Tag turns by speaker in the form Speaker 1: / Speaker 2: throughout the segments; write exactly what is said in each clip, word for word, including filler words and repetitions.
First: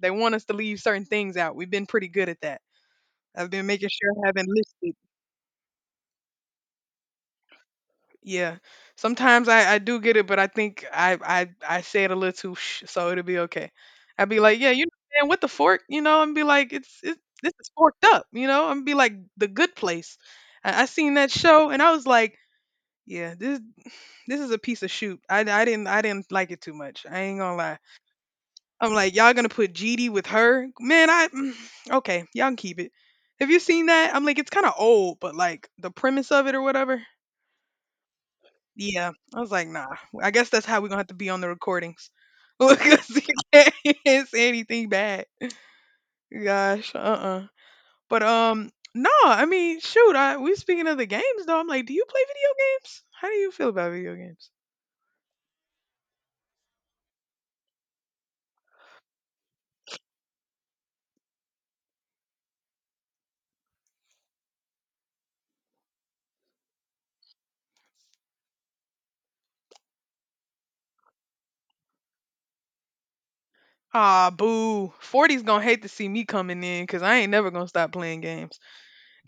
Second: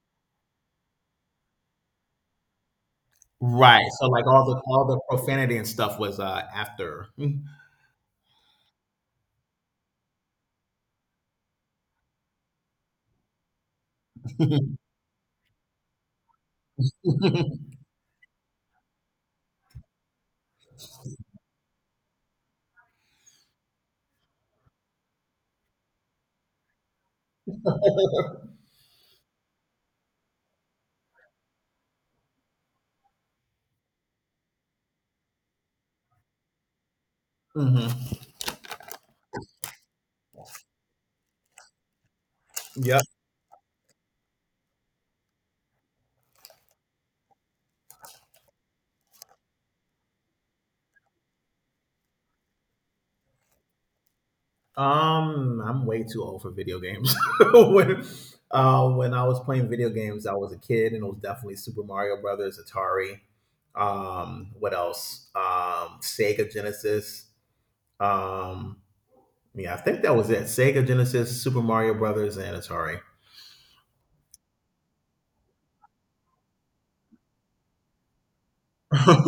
Speaker 1: They want us to leave certain things out. We've been pretty good at that. I've been
Speaker 2: Right,
Speaker 1: making
Speaker 2: so,
Speaker 1: sure
Speaker 2: like,
Speaker 1: I
Speaker 2: all
Speaker 1: haven't
Speaker 2: the all
Speaker 1: listed.
Speaker 2: the profanity and stuff was, uh, after.
Speaker 1: Yeah. Sometimes I, I do get it, but I think I I I say it a little too sh, so it'll be okay. I'd be like, yeah, you know, man, with the fork, you know, and be like, it's it's this is forked up, you know, and be like the good place. I, I seen that show and I was like, yeah, this this is a piece of shoot. I, I didn't I didn't like it too much. I ain't gonna lie. I'm like, y'all gonna put G D with her? Man, I mm, okay, y'all can keep it. Have you seen that? I'm like, it's kind of old, but like the premise of it or whatever.
Speaker 2: Mhm.
Speaker 1: Yeah, I was like, nah. I guess that's how we're gonna have to be on the recordings
Speaker 2: Yep.
Speaker 1: because you can't can't say anything bad. Gosh, uh-uh. But um, no, I mean, shoot, I we speaking of the games though. I'm like, do you play video games? How do you feel about video games?
Speaker 2: Um, I'm way too old for video games. When, uh, when I was playing video games, I was a kid, and it was definitely Super Mario Brothers, Atari, um, what else? Um, Sega Genesis, um, yeah, I think that was it. Sega Genesis, Super Mario Brothers, and Atari.
Speaker 1: Ah, boo. Forty's gonna hate to see me coming in because I ain't never gonna stop playing games.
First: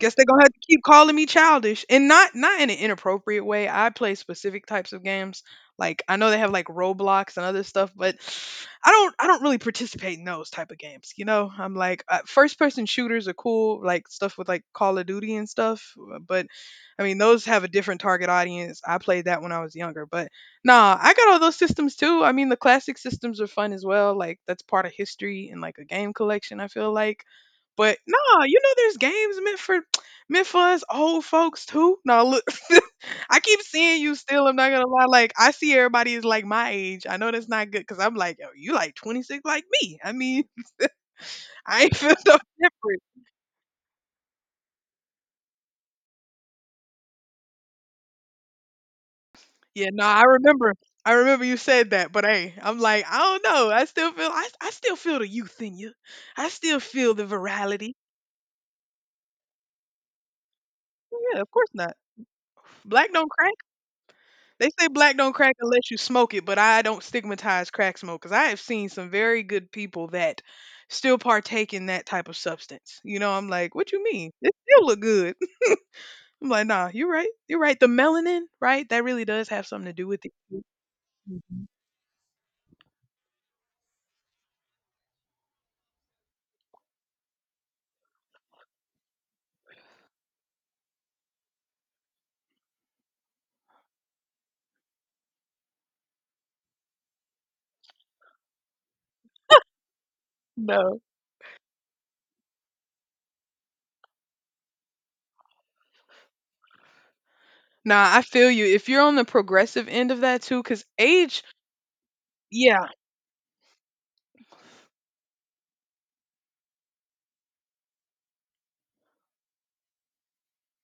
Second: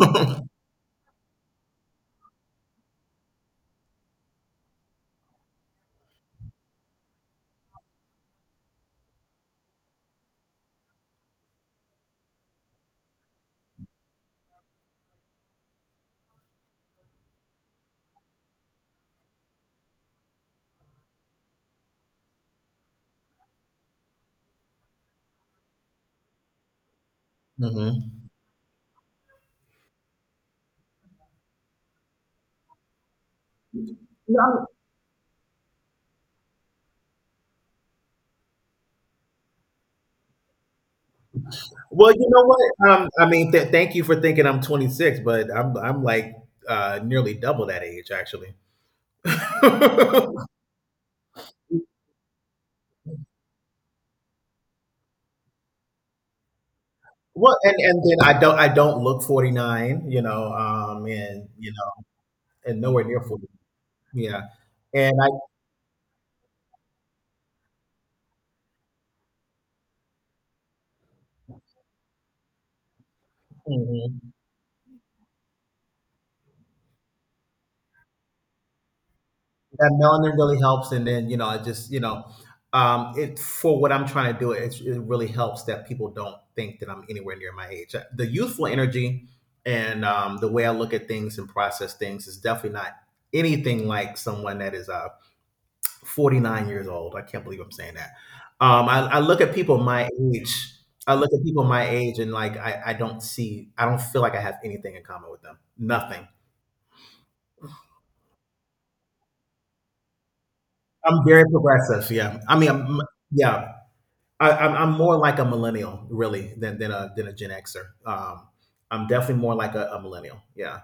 Speaker 1: Guess they're gonna have to keep calling me childish, and not not in an inappropriate way. I play specific types of games. Like I know they have like Roblox and other stuff, but I don't I don't really participate in those type of games. You know, I'm like uh, first person shooters are cool, like stuff with like Call of Duty and stuff. uh, But I mean, those have a different target audience. I played that when I was younger, but nah, I got all those systems too. I mean, the classic systems are fun as well. Like that's part of history and like a game collection, I feel like. But
Speaker 2: Mhm.
Speaker 1: nah, you know, there's games meant for meant for us old folks too? No, look, I keep seeing you still. I'm not gonna lie. Like I see everybody is like my age. I know that's not good because I'm like, yo, you like twenty-six like me. I mean, I ain't
Speaker 2: Well,
Speaker 1: feel
Speaker 2: you
Speaker 1: no
Speaker 2: know what?
Speaker 1: different.
Speaker 2: Um, I mean, th- thank you for thinking I'm twenty-six, but I'm I'm like uh, nearly double that age, actually.
Speaker 1: Yeah, no, I
Speaker 2: Well,
Speaker 1: remember. I remember you said that, but hey, I'm like, I don't know. I still feel. I, I still feel the youth in you. I still feel the
Speaker 2: and
Speaker 1: virality.
Speaker 2: and then I don't I don't look forty-nine, you know, um,
Speaker 1: Well, yeah,
Speaker 2: and
Speaker 1: of course
Speaker 2: you
Speaker 1: not.
Speaker 2: know, and nowhere
Speaker 1: Black
Speaker 2: near
Speaker 1: don't
Speaker 2: forty.
Speaker 1: crack.
Speaker 2: Yeah,
Speaker 1: They say
Speaker 2: and
Speaker 1: black
Speaker 2: I.
Speaker 1: don't crack unless you smoke it, but I don't stigmatize crack smokers. I have seen some very good people that still partake in that type of substance. You know, I'm like, what you
Speaker 2: Mhm.
Speaker 1: mean? It still look good. I'm like, nah, you're right. You're right. The melanin, right? That really does have something
Speaker 2: That
Speaker 1: to do with it.
Speaker 2: melanin really helps, and then, you know, it
Speaker 1: Mhm.
Speaker 2: just, you know, um it, for what I'm trying to do, it it really helps that people don't think that I'm anywhere near my age. The youthful energy and um the way I look at things and process things is definitely not anything like someone that is uh forty-nine years old. I can't believe I'm saying that. Um i, I look at people my age.
Speaker 1: No.
Speaker 2: I look at people my age and like, I, I don't see, I don't feel like I have anything in common with them. Nothing.
Speaker 1: Nah, I feel you. If you're on the progressive end of that too, because
Speaker 2: I'm
Speaker 1: age,
Speaker 2: very progressive. Yeah. I mean,
Speaker 1: yeah,
Speaker 2: I'm, yeah. I, I'm, I'm more like a millennial, really, than, than a than a Gen Xer. Um, I'm definitely more like a, a millennial. Yeah,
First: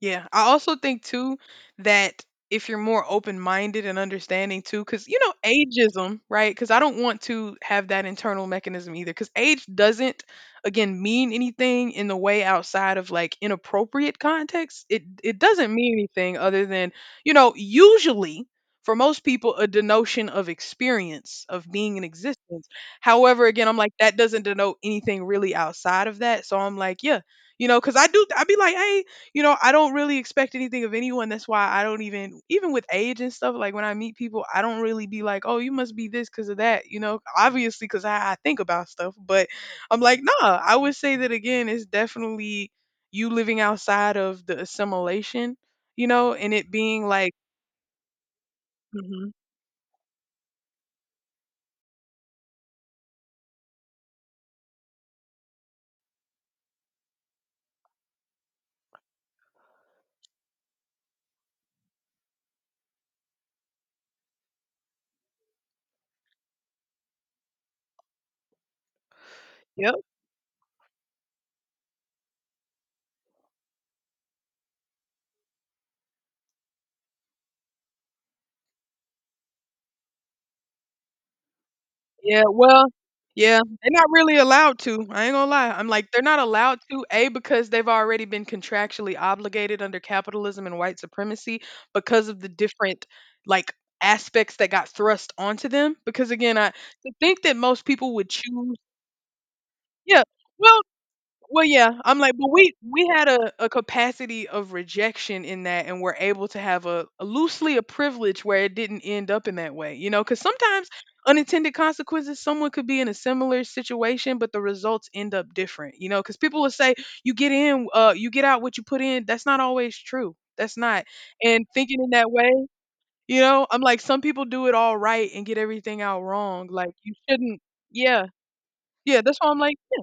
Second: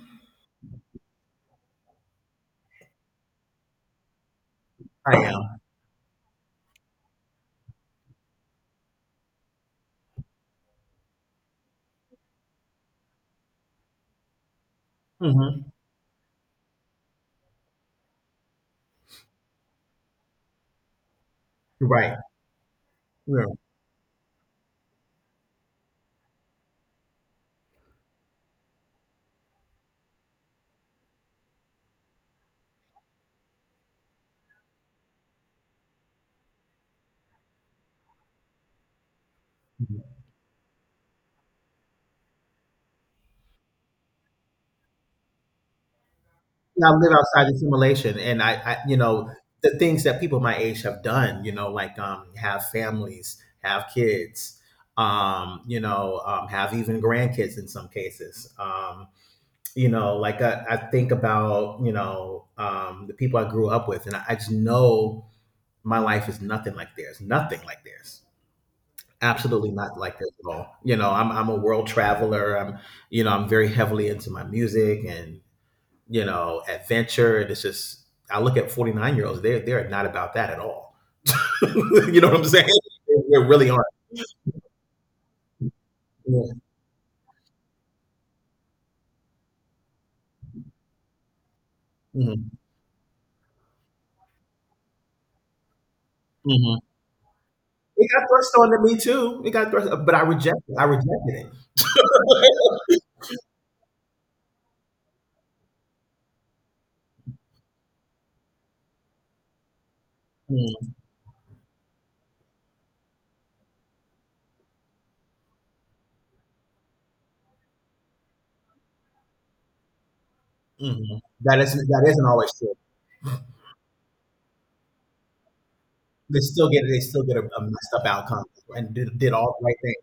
Speaker 1: yeah, I also think too that if you're more open-minded and understanding too, because
Speaker 2: I
Speaker 1: you know
Speaker 2: am.
Speaker 1: ageism, right? Because I don't want to have that internal mechanism either. Because age doesn't, again, mean anything in the way outside of like inappropriate context. It it
Speaker 2: hmm
Speaker 1: doesn't mean anything other than you know usually for most people a denotion of experience of being in
Speaker 2: Right.
Speaker 1: existence. However,
Speaker 2: Yeah.
Speaker 1: again, I'm like that doesn't denote anything really outside of that. So I'm like, yeah, you know, because I do, I'd be like, hey, you know, I don't really expect anything of anyone. That's why I don't even, even with age and stuff, like when I meet people, I don't really be like, oh, you must be this because of that, you know, obviously because I, I think about stuff. But I'm
Speaker 2: Yeah,
Speaker 1: like, nah, I would say that again, it's definitely you living outside of the assimilation, you know, and it
Speaker 2: I
Speaker 1: being
Speaker 2: live
Speaker 1: like,
Speaker 2: outside the simulation, and I, I, you
Speaker 1: mhm.
Speaker 2: know, the things that people my age have done, you know, like um, have families, have kids, um, you know, um, have even grandkids in some cases. Um, you know, like I, I think about, you know, um, the people I grew up with, and I, I just know. My life is nothing like theirs. Nothing like theirs. Absolutely
Speaker 1: Yep.
Speaker 2: not like theirs at all. You know, I'm I'm a world traveler. I'm you know I'm very heavily into my music and, you know, adventure. And it's just, I look at forty-nine year olds. They are they're not about that at all. You know what
Speaker 1: Yeah,
Speaker 2: I'm saying?
Speaker 1: well,
Speaker 2: They
Speaker 1: yeah,
Speaker 2: really aren't.
Speaker 1: they're not really allowed to. I ain't gonna lie. I'm like, they're not
Speaker 2: Yeah.
Speaker 1: allowed to, A, because they've already been contractually obligated under capitalism and white supremacy because of the
Speaker 2: Mhm.
Speaker 1: different, like, aspects that got thrust onto them. Because again, I
Speaker 2: Mhm.
Speaker 1: to think that most
Speaker 2: It
Speaker 1: people
Speaker 2: got
Speaker 1: would
Speaker 2: thrust
Speaker 1: choose,
Speaker 2: onto me too. It got thrust, but
Speaker 1: yeah,
Speaker 2: I rejected.
Speaker 1: well,
Speaker 2: I rejected it.
Speaker 1: well, yeah, I'm like, but we we had a, a capacity of rejection in that, and we're able to have a, a loosely a privilege where it didn't end up in that way, you know, because sometimes
Speaker 2: Mm,
Speaker 1: unintended consequences, someone could be in a similar situation, but the results end up different, you know, because people will say you get in, uh, you get out what you put in. That's not always true. That's not.
Speaker 2: mhm. That
Speaker 1: And
Speaker 2: isn't
Speaker 1: thinking
Speaker 2: that
Speaker 1: in
Speaker 2: isn't
Speaker 1: that way,
Speaker 2: always true.
Speaker 1: you know, I'm like, some people do it all right and get everything out
Speaker 2: They
Speaker 1: wrong.
Speaker 2: still get
Speaker 1: Like
Speaker 2: they
Speaker 1: you
Speaker 2: still get a, a
Speaker 1: shouldn't.
Speaker 2: messed up
Speaker 1: Yeah,
Speaker 2: outcome, and did,
Speaker 1: yeah.
Speaker 2: did
Speaker 1: That's why
Speaker 2: all
Speaker 1: I'm
Speaker 2: the
Speaker 1: like.
Speaker 2: right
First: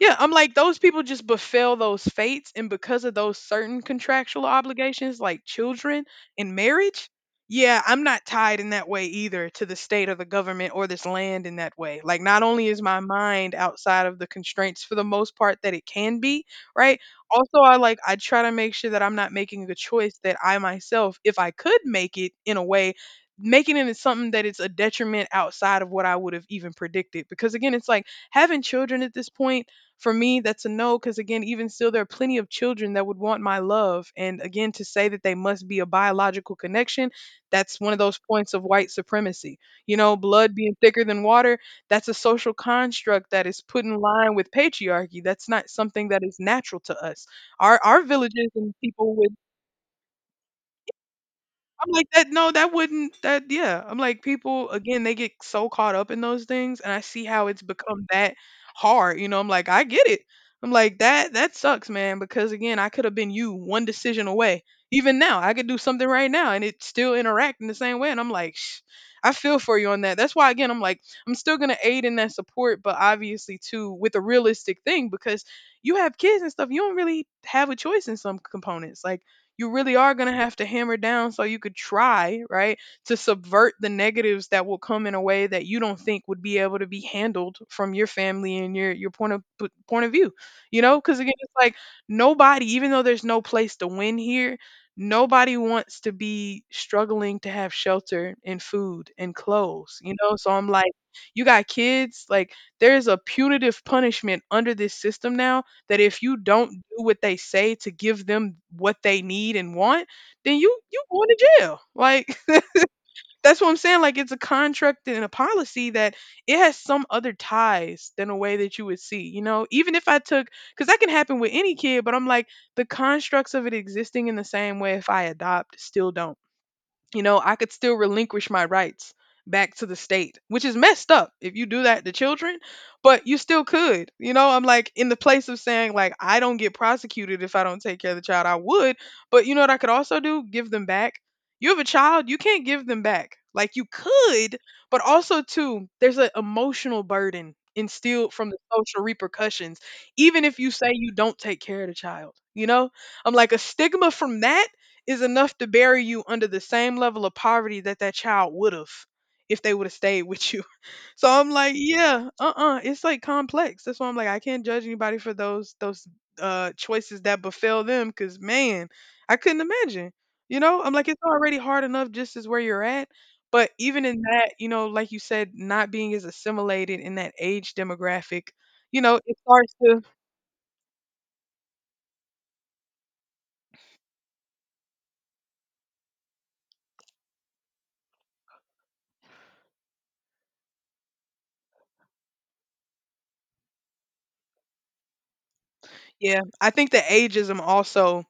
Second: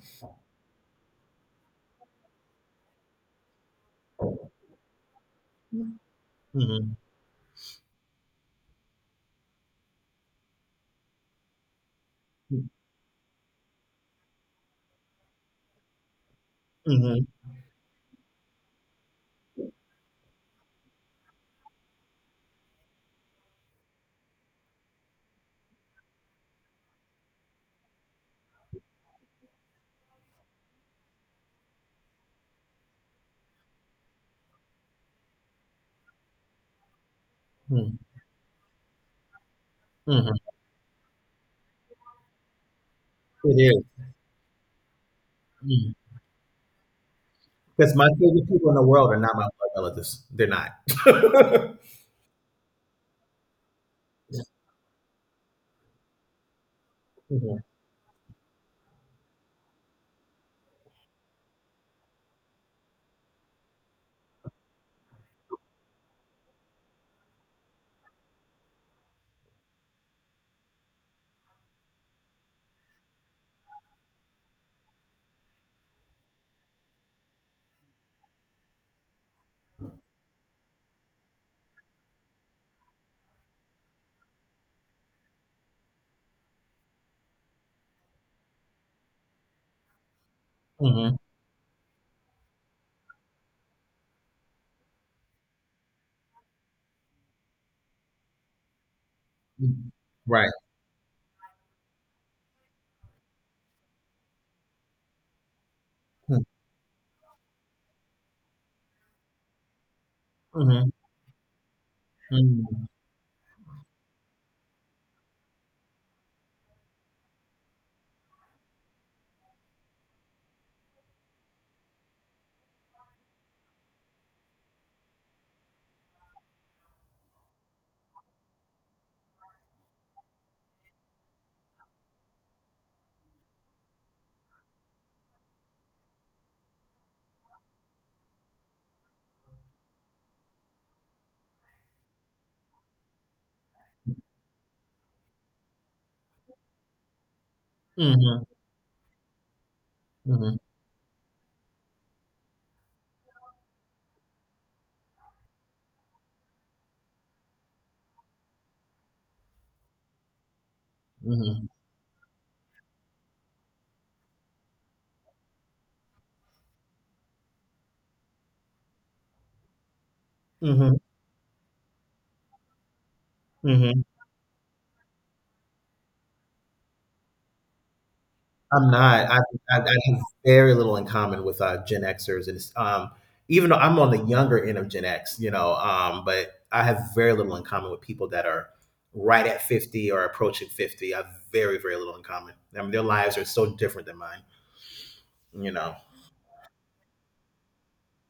Speaker 1: Yeah, I'm like those people just befell those fates, and because of those certain contractual obligations, like children and
Speaker 2: things.
Speaker 1: marriage. Yeah, I'm not tied in that way either to the state or the government or this land in that way. Like, not only is my mind outside of the constraints for the most part that it can be, right?
Speaker 2: Mhm,
Speaker 1: Also, I like, I try to make sure that I'm not making a choice that I myself, if I could make it in a way, making it into something that it's a detriment outside of what I would have even predicted. Because again, it's like having children at this point for me, that's a no because, again, even still, there are plenty of children that would want my love. And again, to say that they must be a biological connection, that's one of
Speaker 2: mm,
Speaker 1: those points of white supremacy. You know,
Speaker 2: mhm.
Speaker 1: blood being thicker than water, that's a social construct that is
Speaker 2: It
Speaker 1: put in
Speaker 2: is,
Speaker 1: line with patriarchy. That's not
Speaker 2: is.
Speaker 1: something that is natural to us. Our,
Speaker 2: 'Cause
Speaker 1: our
Speaker 2: my favorite
Speaker 1: villages
Speaker 2: people
Speaker 1: and
Speaker 2: in the world
Speaker 1: people
Speaker 2: are
Speaker 1: with
Speaker 2: not my blood relatives. They're not.
Speaker 1: I'm like that. No, that wouldn't. That yeah. I'm like people again. They get so caught up in those things, and I see how it's
Speaker 2: Mhm,
Speaker 1: become that hard. You know, I'm like I get it. I'm like that. That sucks, man. Because again, I could have been you one decision away. Even now, I could do something right now, and it still interact in the same way. And I'm like, shh, I feel for you on that. That's why again, I'm like I'm still gonna aid in that support, but obviously too with a realistic thing because you have kids and stuff. You don't really have a choice in some components. Like you really are going to have to hammer down so you could try, right, to subvert the negatives that will come in a way that you don't think would be able to be handled from your family and your your point of p- point of view. You know,
Speaker 2: mhm,
Speaker 1: cuz again it's like nobody even though there's no place to win here, nobody wants to be struggling to have shelter and food and
Speaker 2: mm.
Speaker 1: clothes, you know? So
Speaker 2: Right.
Speaker 1: I'm like you got kids, like there's a punitive punishment under this system now that if you
Speaker 2: Mm,
Speaker 1: don't do what they say to give them what they need and want, then you
Speaker 2: mhm,
Speaker 1: you going to jail. Like
Speaker 2: mm,
Speaker 1: that's what I'm saying. Like it's a contract and a policy that it has some other ties than a way that you would see. You know, even if I took because that can happen with any kid, but I'm like the constructs of it existing in the same way if I adopt still don't you know, I could still relinquish my rights back to the state, which is messed up if you do that to children, but you still could. You know, I'm like in the place of saying like I don't get prosecuted if I don't take care of the child, I would, but you know what I could also do? Give them back. You have a child, you can't give them back. Like you could, but also too, there's an emotional burden instilled
Speaker 2: mhm,
Speaker 1: from the social repercussions even if
Speaker 2: mhm,
Speaker 1: you say you don't take care of the child, you know? I'm like a stigma from that is enough to bury you under the same level of poverty that that child would have if they would have stayed with you. So I'm
Speaker 2: mhm,
Speaker 1: like, yeah, uh-uh, it's like complex. That's why I'm like, I can't judge anybody for those those uh choices that befell them because man, I couldn't imagine. You know, I'm
Speaker 2: mhm,
Speaker 1: like, it's already hard enough just as where you're at. But
Speaker 2: mhm.
Speaker 1: even in that, you know, like you said, not being as assimilated in that age demographic,
Speaker 2: I'm
Speaker 1: you know,
Speaker 2: not.
Speaker 1: it
Speaker 2: I,
Speaker 1: starts
Speaker 2: I, I
Speaker 1: to,
Speaker 2: have very little in common with uh, Gen Xers, and it's, um, even though I'm on the younger end of Gen X, you know, um, but I have very little in common with people that are right at fifty or approaching fifty. I have very, very little in common. I mean, their lives are so different than mine, you know.
Speaker 1: yeah, I think the ageism also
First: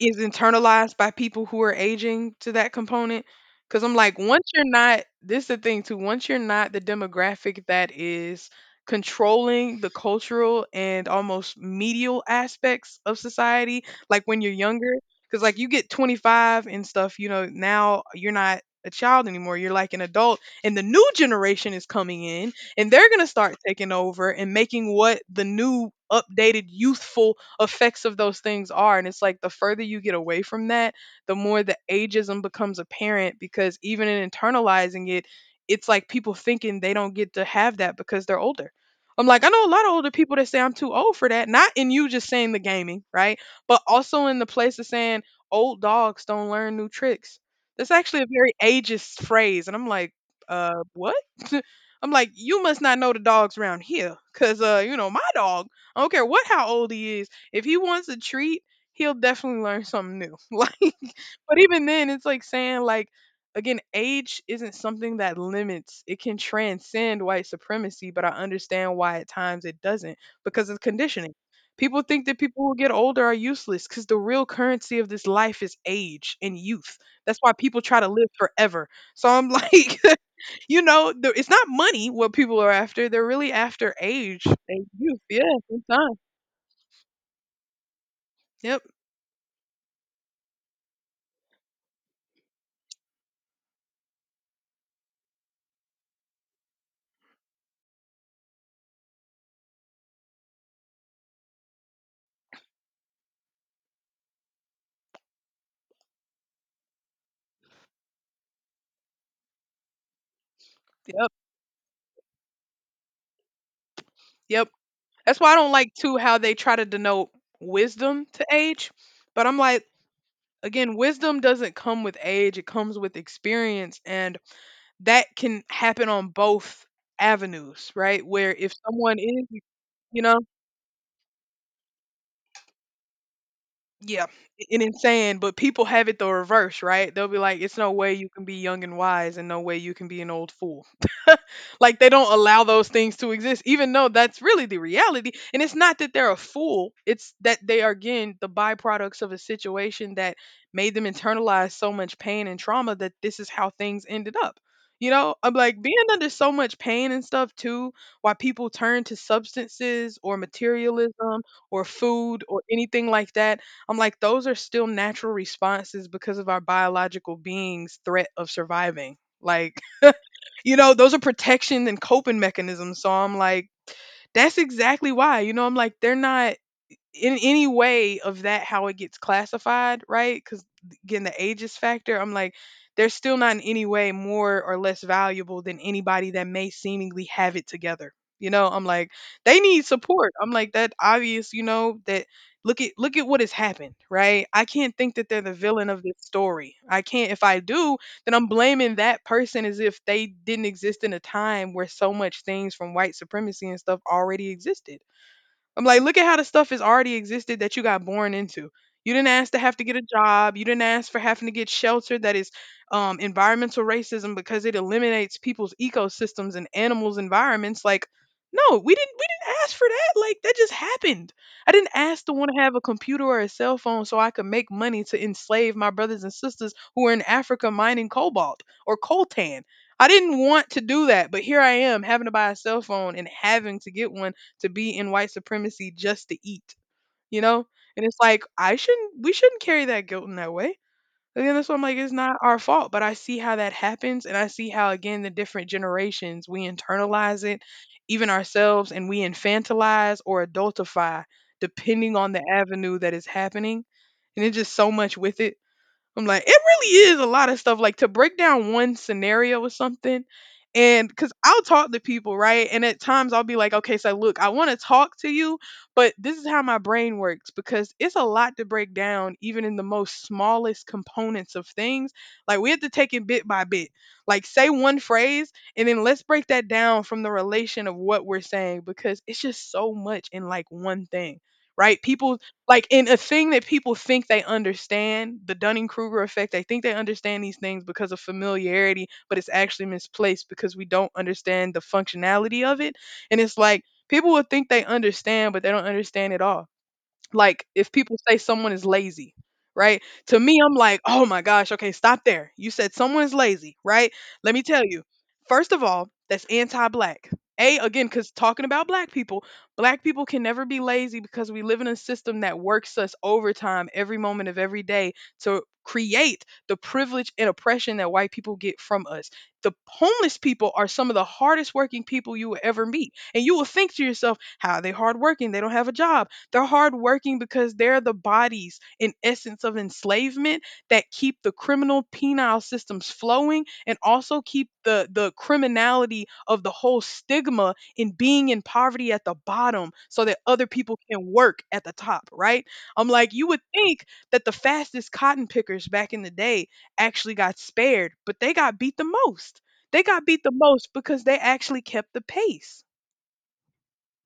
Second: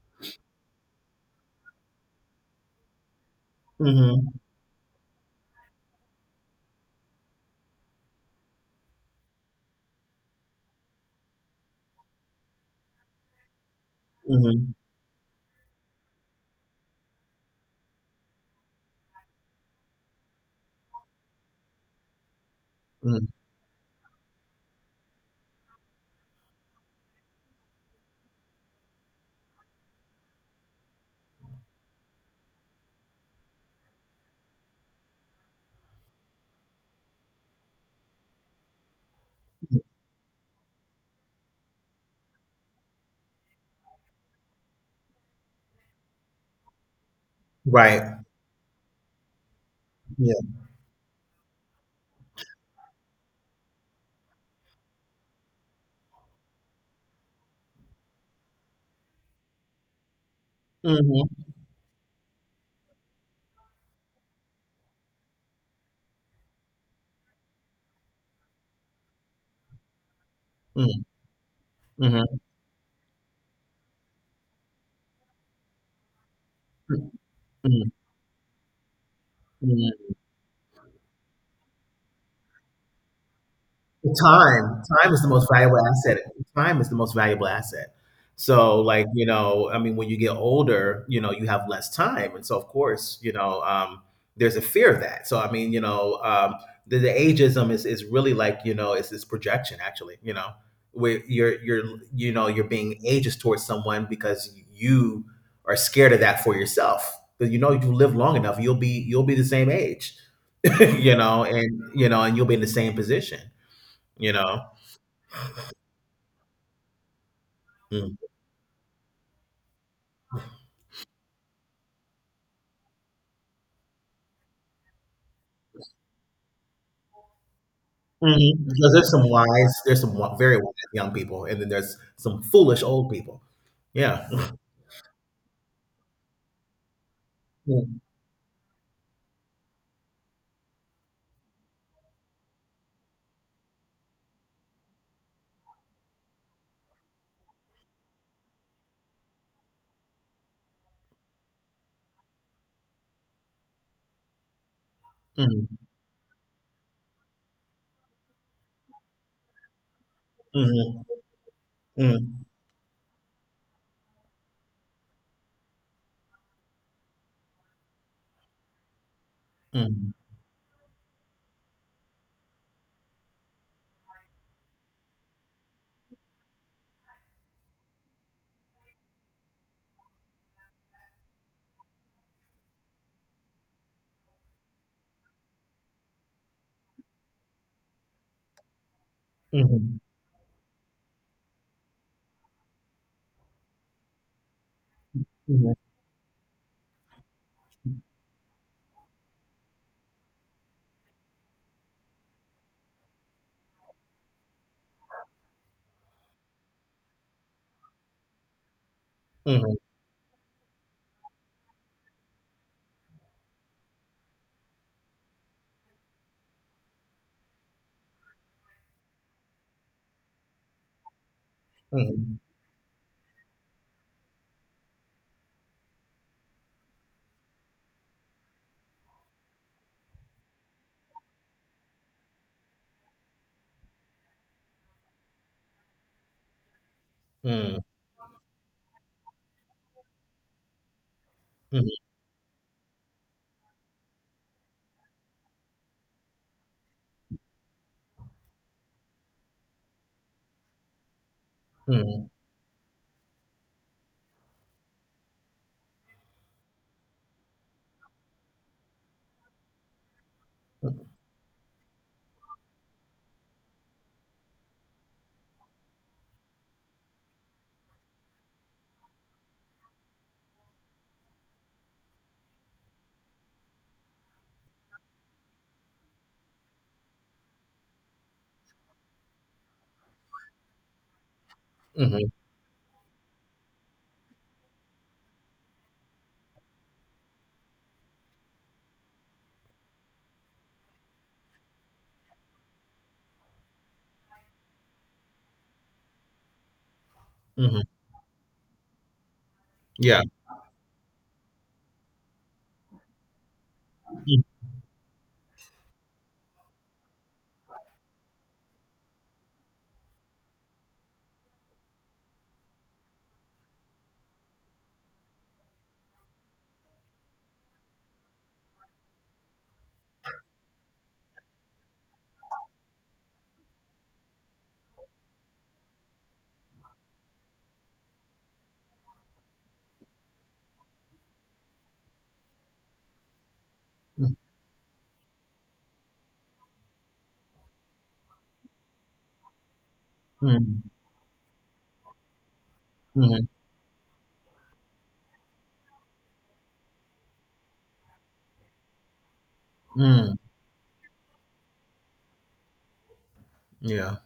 Speaker 1: is internalized by people who are aging to that component. Because I'm like,
Speaker 2: Mm-hmm.
Speaker 1: once you're not, this is the thing too, once you're not the demographic that is controlling the cultural and almost medial aspects of society, like when you're
Speaker 2: Hmm.
Speaker 1: younger, because like you get twenty-five and stuff, you know, now you're not a child anymore, you're like an adult, and the new generation is coming in and they're going to
Speaker 2: Hmm.
Speaker 1: start taking over and making what the new updated youthful effects of those things are. And it's like the further you get away from that, the more the ageism becomes apparent because even in internalizing it, it's like people thinking they don't get to have that because they're older. I'm like, I know a lot of older people that say I'm too old for that. Not in you just saying the gaming, right? But also in the place of saying old dogs don't learn new tricks. That's
Speaker 2: Right.
Speaker 1: actually a very ageist phrase. And I'm like,
Speaker 2: Yeah.
Speaker 1: uh, what? I'm like, you must not know the dogs around here. Cause, uh, you know, my dog, I don't care what, how old he is. If he wants a treat, he'll definitely learn something new. Like,
Speaker 2: Hmm.
Speaker 1: but even then, it's like saying like again, age isn't something that limits. It can transcend white supremacy, but I understand why at times it doesn't because of conditioning. People think that
Speaker 2: Hmm.
Speaker 1: people who get older are useless because the real currency of this life is age and youth. That's why people
Speaker 2: Hmm.
Speaker 1: try to live forever. So I'm like, you know, the, it's not money what people are after. They're really after
Speaker 2: The
Speaker 1: age
Speaker 2: Time.
Speaker 1: and
Speaker 2: Time
Speaker 1: youth.
Speaker 2: is the
Speaker 1: Yeah,
Speaker 2: most valuable
Speaker 1: sometimes.
Speaker 2: asset. Time is the most valuable asset. So,
Speaker 1: Yep,
Speaker 2: like, you know, I mean, when you get older, you know, you have less time. And so, of course, you know, um, there's a fear of that. So, I mean, you know, um, the, the ageism is, is really like, you know, it's this projection actually, you know, where you're, you're, you know, you're being ageist towards someone because you are scared of that for yourself. Because you know, if you live long enough, you'll be, you'll be the same age, you
Speaker 1: yep,
Speaker 2: know, and, you know, and you'll be in the same position, you know?
Speaker 1: yep. That's why I don't like too how they try to denote
Speaker 2: Mm.
Speaker 1: wisdom to age. But I'm like, again, wisdom doesn't come with age, it comes with experience. And that can happen on both avenues, right? Where
Speaker 2: Mhm.
Speaker 1: if
Speaker 2: Because there's
Speaker 1: someone
Speaker 2: some
Speaker 1: is,
Speaker 2: wise, there's some
Speaker 1: you know,
Speaker 2: wi- very wise young people, and then there's some foolish old people.
Speaker 1: yeah,
Speaker 2: Yeah.
Speaker 1: I- and insane, but people have it the reverse, right? They'll be like, "It's no
Speaker 2: Mhm.
Speaker 1: way you can be young and wise, and no way you can be an old fool." Like they don't allow those things to exist, even though that's really the reality. And it's not that they're a fool; it's that they are again the byproducts of a situation that made them internalize so much pain and trauma that this is how things ended up. You know, I'm
Speaker 2: Mhm.
Speaker 1: like being under so much pain and stuff too. Why people turn to substances or materialism or food
Speaker 2: Mhm.
Speaker 1: or anything like that, I'm like, those are still natural responses because of our biological being's threat of surviving. Like, you know, those are protection and coping mechanisms. So I'm like, that's exactly why. You know, I'm like, they're not in any way of that how it gets classified, right? Because again, the ages factor, I'm like, they're still not in any way more or less valuable than anybody that may seemingly have it together. You know, I'm like, they
Speaker 2: Mhm.
Speaker 1: need
Speaker 2: Mhm.
Speaker 1: support. I'm like that obvious, you know, that look at look at what has happened, right? I can't think that they're the
Speaker 2: Mhm.
Speaker 1: villain of this story. I can't. If I do, then I'm blaming that person as if they didn't exist in a time where so much things from white supremacy and stuff already existed. I'm like, look at how the stuff has already existed that you got born into. You didn't ask to have to get a job. You didn't ask for having to get shelter. That is um, environmental racism because it eliminates people's ecosystems and animals' environments. Like, no, we didn't. We didn't ask for that. Like, that just happened. I didn't
Speaker 2: Mhm.
Speaker 1: ask to
Speaker 2: Mhm.
Speaker 1: want to have a computer or a cell phone so I could make money to enslave my brothers and sisters who are in Africa mining cobalt or coltan. I didn't want to do that, but here I am having to buy a cell phone and having to get one to be in white supremacy just to eat, you know? And it's like I shouldn't we shouldn't carry that guilt in that way. Again, that's why I'm
Speaker 2: Mhm.
Speaker 1: like,
Speaker 2: Mhm.
Speaker 1: it's not our fault, but I see how that happens, and I see how again the different generations we internalize it, even ourselves, and we infantilize or adultify depending on the avenue that is happening, and it's just so much with it. I'm like, it really is a lot of stuff. Like to break down one scenario or something, and because I'll talk to people, right? And at times I'll be like, okay, so look, I want to talk to you, but this is how my brain works because it's a lot to break down, even in the most smallest components of things. Like we have to take it bit by bit. Like say one phrase, and then let's break that down from the relation of what we're saying because it's just so much in like one thing. Right?
Speaker 2: Mhm.
Speaker 1: People like, in a thing that people think they understand, the Dunning-Kruger effect, they think they understand these things because of familiarity, but it's actually misplaced because we don't understand the functionality of it, and it's like, people will think they understand, but they don't understand at all. Like,
Speaker 2: Mhm.
Speaker 1: if
Speaker 2: Mhm.
Speaker 1: people say someone is lazy, right?
Speaker 2: Yeah.
Speaker 1: To me, I'm like, oh my gosh, okay, stop there. You said someone is lazy, right?
Speaker 2: Mhm.
Speaker 1: Let me tell you, first of all, that's anti black. A, again, because talking about black people, black people can never be lazy because we live in a system that works us overtime every moment of every day to create the privilege and oppression that white people get from us. The homeless people are some of the hardest working people you will ever meet. And you will think to yourself, how are they hardworking? They don't have a job. They're hardworking because they're the bodies and essence of enslavement that keep the criminal penal systems flowing and also keep the, the criminality of the whole stigma in being in poverty at the bottom so that other
Speaker 2: Mhm.
Speaker 1: people can work at the top, right? I'm like,
Speaker 2: Mhm.
Speaker 1: you would think that the fastest cotton pickers back in the day actually got spared, but they got beat the most. They got
Speaker 2: Mhm.
Speaker 1: beat the most because they actually kept the pace.
Speaker 2: Yeah.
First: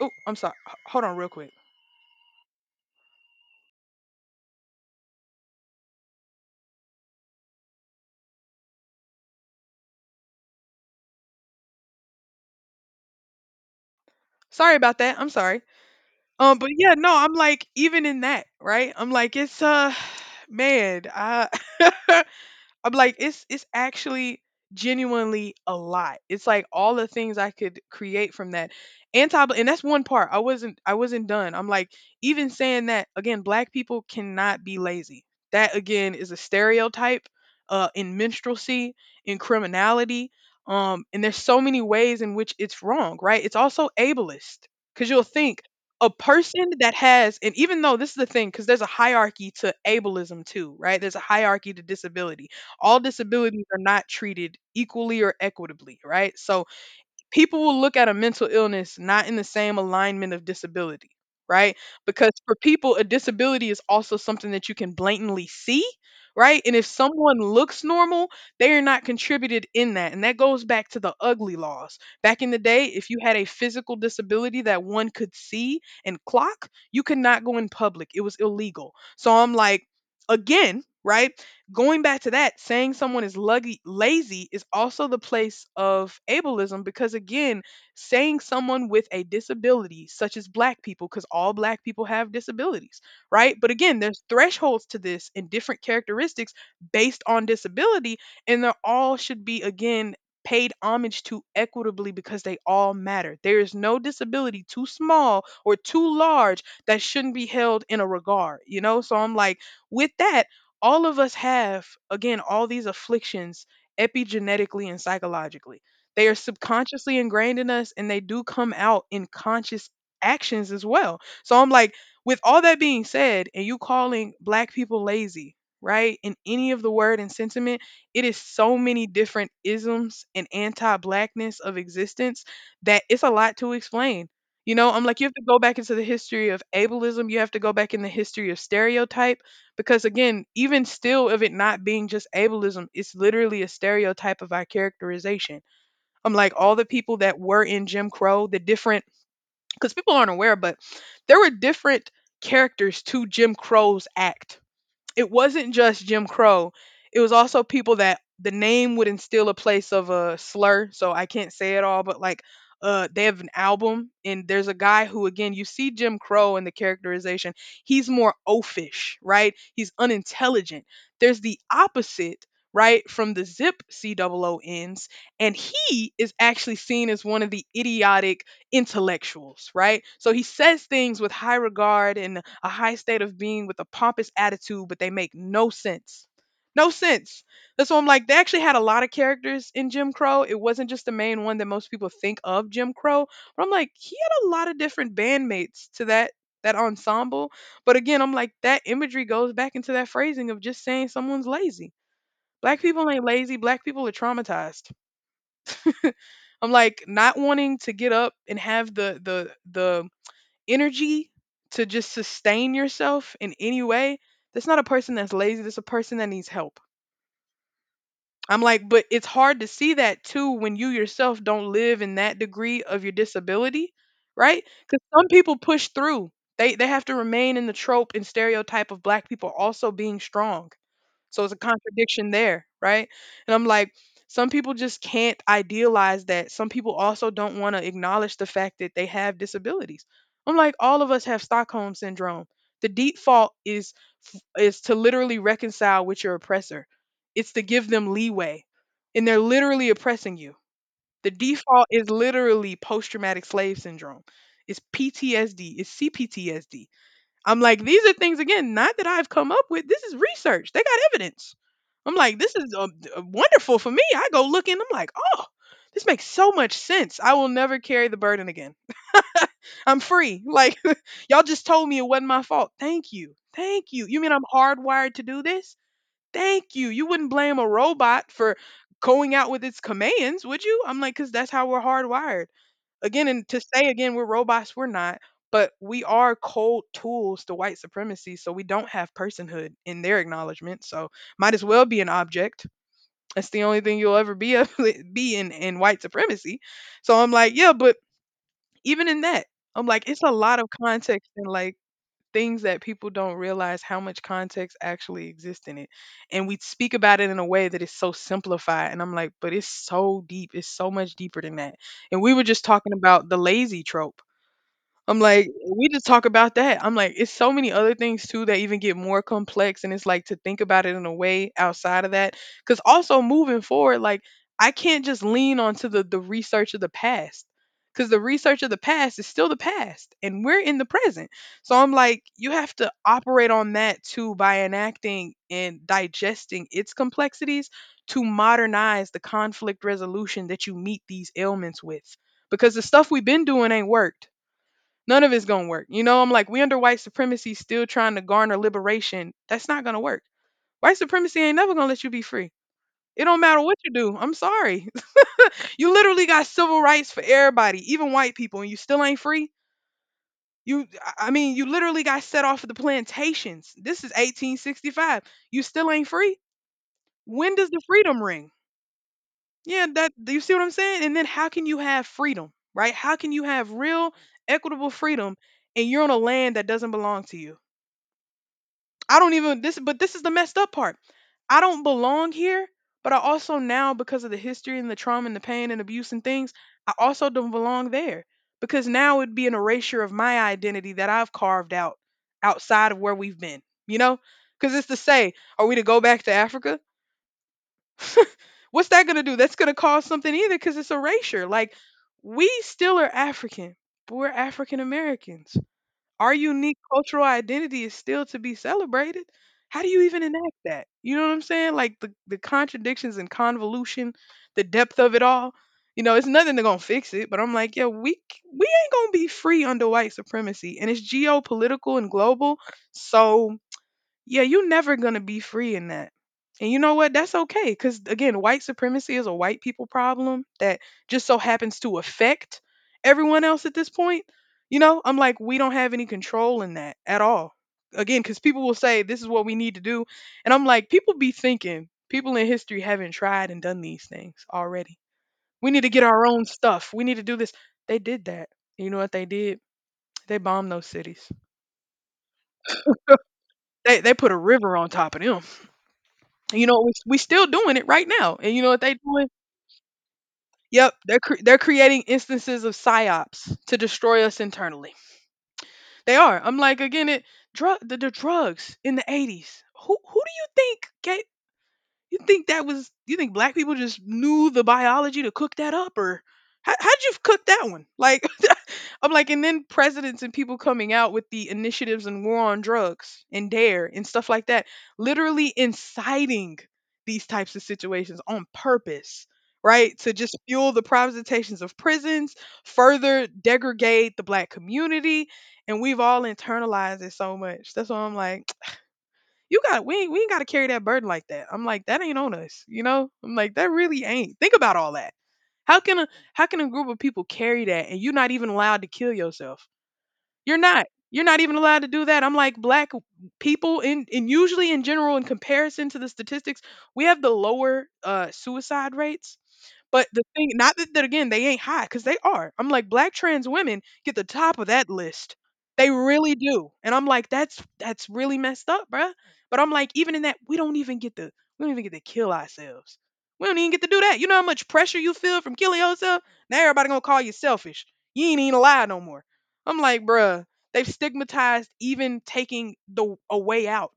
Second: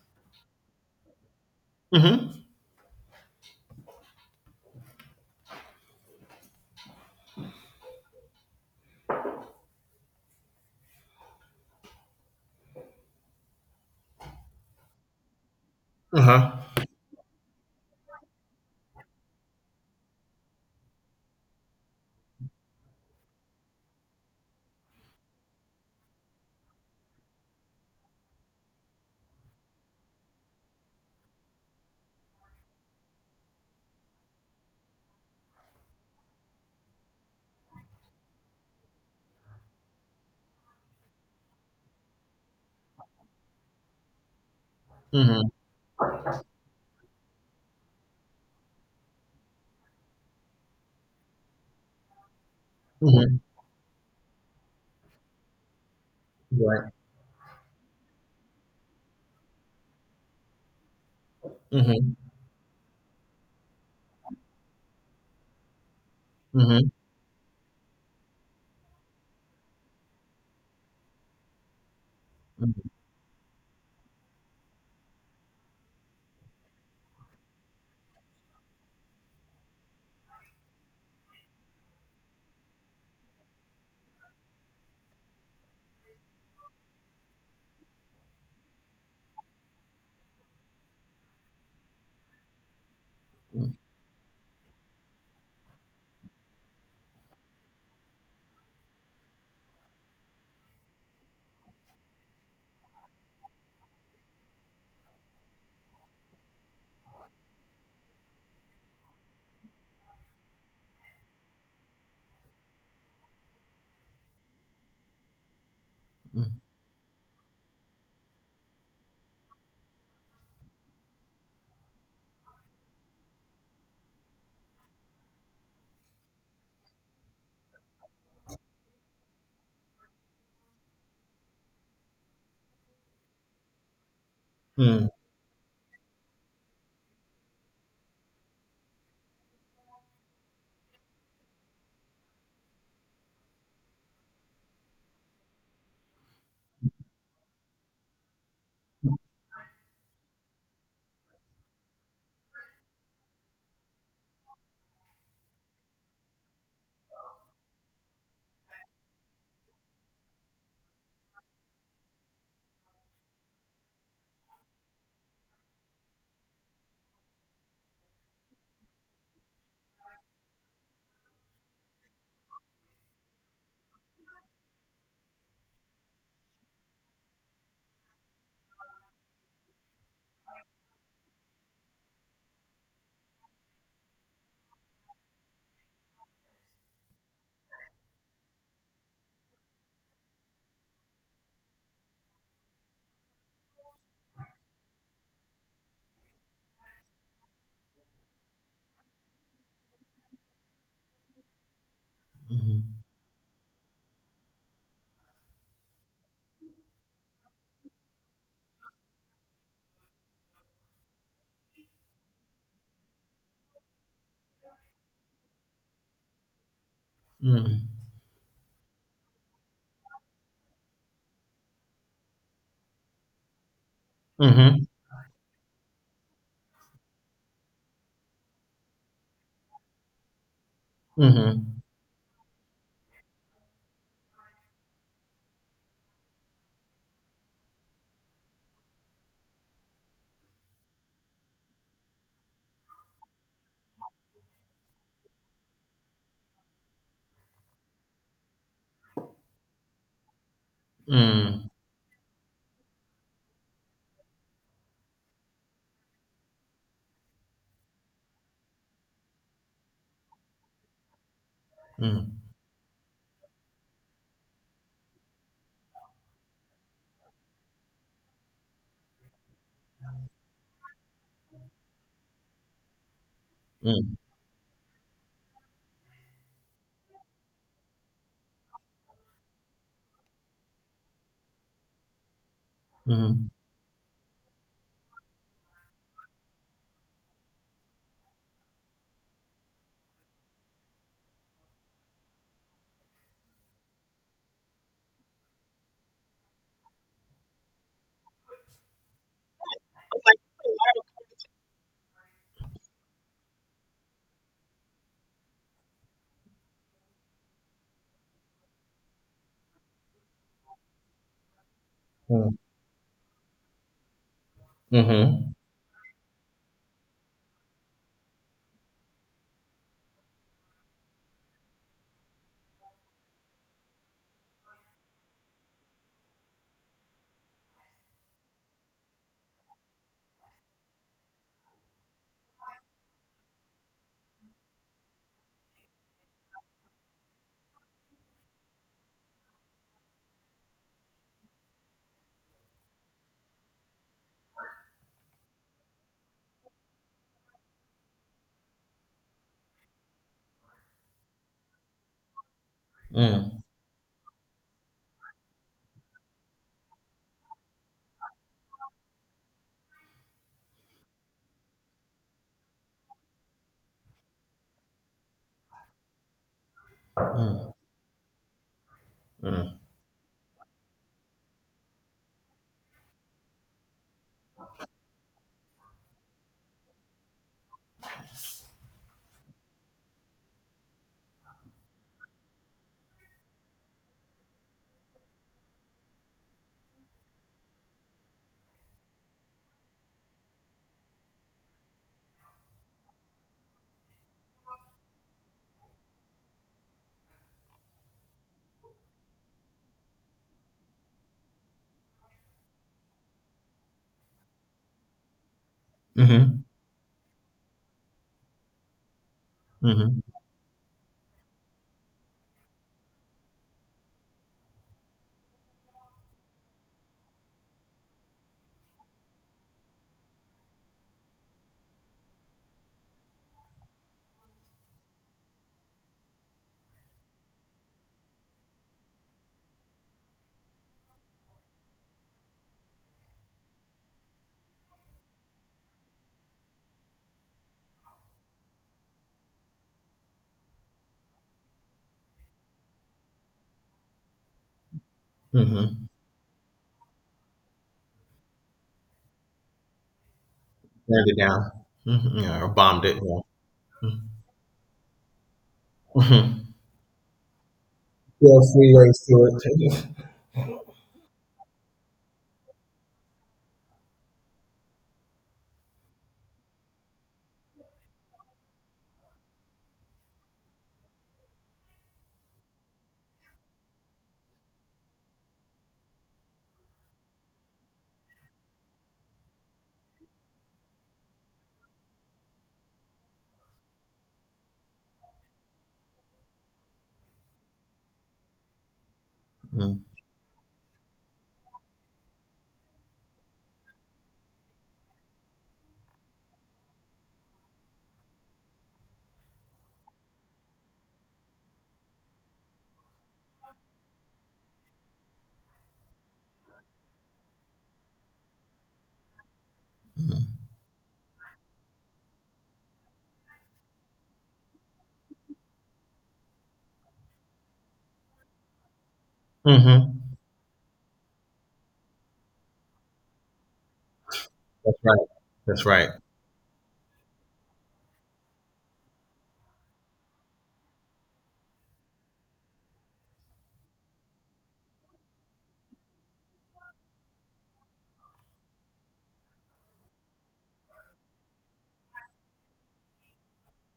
Speaker 1: Oh, I'm sorry. H- Hold on, real quick.
Speaker 2: Mhm.
Speaker 1: Sorry about that. I'm sorry.
Speaker 2: Uh-huh.
Speaker 1: Um, but yeah, no, I'm like, even in that, right? I'm like, it's uh man, I I'm like, it's it's actually genuinely a lot. It's like all the things I could create from that. Anti and that's one part. I wasn't I wasn't done. I'm like, even saying that again, black people cannot be lazy. That again is a stereotype uh in minstrelsy, in criminality. Um, and there's so many ways in which it's wrong, right? It's also ableist. Cause you'll
Speaker 2: Mhm.
Speaker 1: think a person that has, and even though this is the thing because there's a hierarchy to ableism too, right, there's a hierarchy to disability, all
Speaker 2: Mhm.
Speaker 1: disabilities are not treated equally or equitably, right? So
Speaker 2: Right.
Speaker 1: people will look at a mental illness not in the same alignment of disability, right?
Speaker 2: Mhm.
Speaker 1: Because for people, a disability is also something that you can blatantly see, right? And if
Speaker 2: Mhm.
Speaker 1: someone looks normal, they are not contributed in that. And that goes back to the ugly laws. Back in the
Speaker 2: Mhm.
Speaker 1: day, if you had a physical disability that one could see and clock, you could not go in public. It was illegal. So I'm like, again, right? Going back to that, saying someone is luggy, lazy is also the place of ableism because, again, saying someone with a disability, such as black people, because all black people have disabilities, right? But
Speaker 2: Mhm.
Speaker 1: again, there's thresholds to this and different characteristics based on disability, and they all should be, again, paid homage to equitably because they all matter. There is no disability too small or too large that shouldn't be held in a regard, you know? So I'm like, with that, all of us have again all these afflictions epigenetically and psychologically, they are subconsciously ingrained in us and they do come out in conscious actions as well. So I'm like, with all that being said and you calling black people lazy, right, in any of the word and sentiment, it is so many different isms and anti-blackness of existence that it's a lot to explain. You know, I'm
Speaker 2: Mhm.
Speaker 1: like, you have to go back into the history of ableism, you have to go back in the history of stereotype because again even still of it not being just ableism, it's literally a stereotype of our characterization. I'm like all the people that were in Jim Crow, the different, because people aren't aware, but there were different characters to Jim Crow's act. It wasn't just Jim Crow. It was also people that the name would instill a place of a slur, so I can't say it all, but like uh they have an album and there's a guy who again you see Jim Crow in the characterization. He's more oafish, right? He's unintelligent. There's the opposite right from the zip COONs, and he is actually seen as one of the idiotic intellectuals, right? So he says things with high regard and a high state of being with a pompous attitude, but they make no sense. No sense. That's why I'm like, they actually had a lot of characters in Jim Crow. It wasn't just the main one that most people think of Jim Crow. But I'm like, he had a lot of different bandmates to that that ensemble. But again, I'm like, that imagery goes back into that phrasing of just saying someone's lazy. Black people ain't lazy. Black people are traumatized. I'm like not wanting to get up and have the the the energy to just sustain yourself in any way, that's not a person that's lazy. That's a person that needs help.
Speaker 2: Mhm. Mhm.
Speaker 1: I'm like, but it's hard to see that too when you yourself don't live in that degree of your disability, right? Because some people push through. They they have to remain in the trope and stereotype of black people also being strong. So it's a
Speaker 2: Mhm.
Speaker 1: contradiction there, right? And I'm like, some people just can't idealize that. Some people also don't want to acknowledge the fact that they have disabilities. I'm like, all of us have Stockholm syndrome. The default is is to literally reconcile with your oppressor. It's to give them leeway. And they're literally oppressing you. The
Speaker 2: Mhm.
Speaker 1: default is literally post traumatic slave syndrome. It's P T S D, it's C P T S D. I'm like, these are things again, not that I've come up with. This is research. They got evidence. I'm like,
Speaker 2: Mhm.
Speaker 1: this is uh, d- uh, wonderful for me. I go looking. I'm like, oh, this makes so much sense. I will never carry the burden again. I'm free. Like, y'all just told me it wasn't my fault. Thank you. Thank you.
Speaker 2: Mhm.
Speaker 1: You mean I'm hardwired to do this? Thank you. You wouldn't blame a robot for going out with its commands, would you? I'm like, because that's how we're hardwired. Again, and
Speaker 2: Mhm.
Speaker 1: to say again, we're robots, we're not, but we are cold tools to white supremacy, so we don't have personhood in their acknowledgement. So might as well be an object. That's the only thing you'll ever be a, be in in white supremacy. So I'm like, yeah, but even in that, I'm like, it's a lot of context and like things that people don't realize how much context actually exists in it. And we speak about it in a way that is so simplified. And I'm like, but it's so deep. It's so much deeper than that. And we were
Speaker 2: Mm.
Speaker 1: just talking about the lazy trope. I'm like,
Speaker 2: Mhm.
Speaker 1: we just talk about that. I'm like, it's so many other things too that even get more complex. And it's like to think about it in a way outside of that. Cause also moving forward, like I can't just lean onto the the research of the past. Cause the research of the past is still the past and we're in the present. So I'm like, you have to operate on that too by enacting and digesting its complexities to modernize the conflict resolution that you meet these ailments with. Because the stuff we've been doing ain't worked. None of it's gonna work. You know, I'm like, we under white supremacy still trying to garner liberation. That's not gonna work. White supremacy ain't never gonna let you be free. It don't matter
Speaker 2: Mm.
Speaker 1: what you do. I'm sorry. You literally got civil rights for everybody, even white people, and you still ain't free. You, I I mean, you literally got set off of the plantations. This is eighteen sixty-five. You still ain't free. When does
Speaker 2: Mm.
Speaker 1: the freedom ring?
Speaker 2: Mm.
Speaker 1: Yeah, that do you see what I'm saying? And then how can you have freedom, right? How can you have real equitable freedom and you're on a land that doesn't belong to you? I don't even this but this is the messed up part. I don't belong here, but I also now because of the history and the trauma and the pain and abuse and things, I also don't belong there because now it'd be an erasure of my identity that I've carved out outside of where we've been, you know? Cuz it's to say, are we to go back to Africa? What's that going to do? That's going to cause something either cuz it's erasure. Like we still are African, but we're African Americans. Our
Speaker 2: Mhm.
Speaker 1: unique cultural identity is still to be celebrated. How do you
Speaker 2: Mhm.
Speaker 1: even enact that? You know what I'm saying? Like the, the contradictions and convolution, the depth of it all. You know, it's nothing that's gonna fix it. But I'm like, yeah, we c- we ain't gonna be free under white supremacy, and it's geopolitical and global. So yeah, you're never going to be free in that. And you know what? That's okay. Because again, white supremacy is a white people problem that just so happens to affect everyone else at this point. You know, I'm like, we don't have any control in that at all. Again, because people will say, this is what we need to do. And I'm like, people be thinking, people in history haven't tried and done these things already. We need to get
Speaker 2: Mhm.
Speaker 1: our own stuff. We need to do this. They did that. You know what they did? They bombed those
Speaker 2: Burned
Speaker 1: cities.
Speaker 2: it down. Mhm. Yeah, or bombed it. Yeah.
Speaker 1: They, they
Speaker 2: Mm.
Speaker 1: put a river on top of them. You
Speaker 2: Mhm.
Speaker 1: know, we we still doing it right now, and
Speaker 2: Yeah,
Speaker 1: you know what they
Speaker 2: freeways
Speaker 1: doing?
Speaker 2: to it.
Speaker 1: Yep, they're cre- they're creating instances of psyops to destroy us internally. They are. I'm like again, it drug the, the drugs in the eighties. Who who do you think? Gave you think that was? You think black people just knew the biology to cook that up, or how, how'd you cook that one? Like, I'm like, and then presidents and people coming out with the initiatives and war on drugs and dare and stuff like that, literally inciting these types of situations on purpose, right?
Speaker 2: Mm.
Speaker 1: To just fuel the privatizations of prisons, further degrade the black community, and we've all internalized it so much. That's why I'm like you got we ain't, we ain't got to carry that burden like that. I'm like that ain't on us, you know. I'm like that really ain't. Think about all that. How can a how can a group of people carry that and you're not even allowed to kill yourself? You're
Speaker 2: Mhm.
Speaker 1: not. You're not even allowed to do that. I'm like black people in and usually in general in comparison to the statistics, we have the lower uh suicide rates but the
Speaker 2: Mhm.
Speaker 1: thing not that, that again, they ain't high, cause they are. I'm like, black trans women get the top of that
Speaker 2: That's right.
Speaker 1: list.
Speaker 2: That's
Speaker 1: They
Speaker 2: right.
Speaker 1: really do. And I'm like, that's that's really messed up, bruh. But I'm like, even in that, we don't even get to we don't even get to kill ourselves. We don't even get to do that. You know how much pressure you feel from killing yourself? Now everybody gonna call you selfish. You ain't even alive no more. I'm like, bruh, they've stigmatized even taking the a way out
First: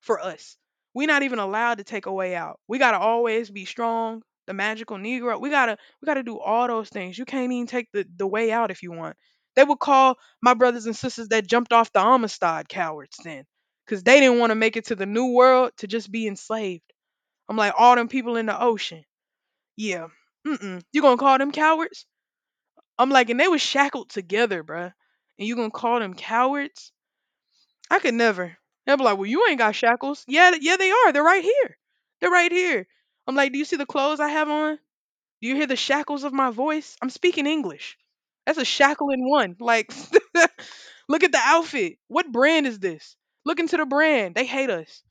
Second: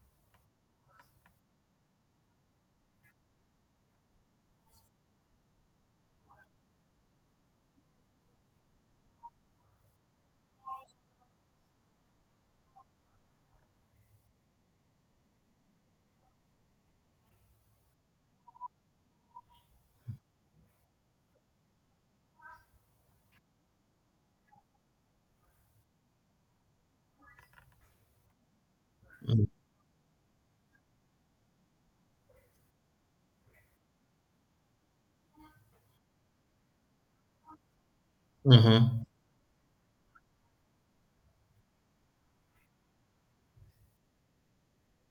Speaker 1: for us. We're not even allowed to take a way out. We gotta always be strong. The magical Negro. We gotta we gotta do all those things. You can't even take the, the way out if you want. They would call my brothers and sisters that jumped off the Amistad cowards then. Cause they didn't want to make it to the new world to just be enslaved. I'm like, all them people in the ocean. Yeah. Mm-mm. You gonna call them cowards? I'm like, and they was shackled together, bruh. And you gonna call them cowards? I could never. They'll be like, well, you
Speaker 2: Mm.
Speaker 1: ain't got shackles. Yeah, th- yeah, they are. They're right here. They're right here. I'm like, do you see the clothes I have on? Do you hear the shackles of my voice? I'm speaking English. That's a
Speaker 2: Mhm.
Speaker 1: shackle in one. Like, look at the outfit. What brand is this? Look into the brand. They hate us.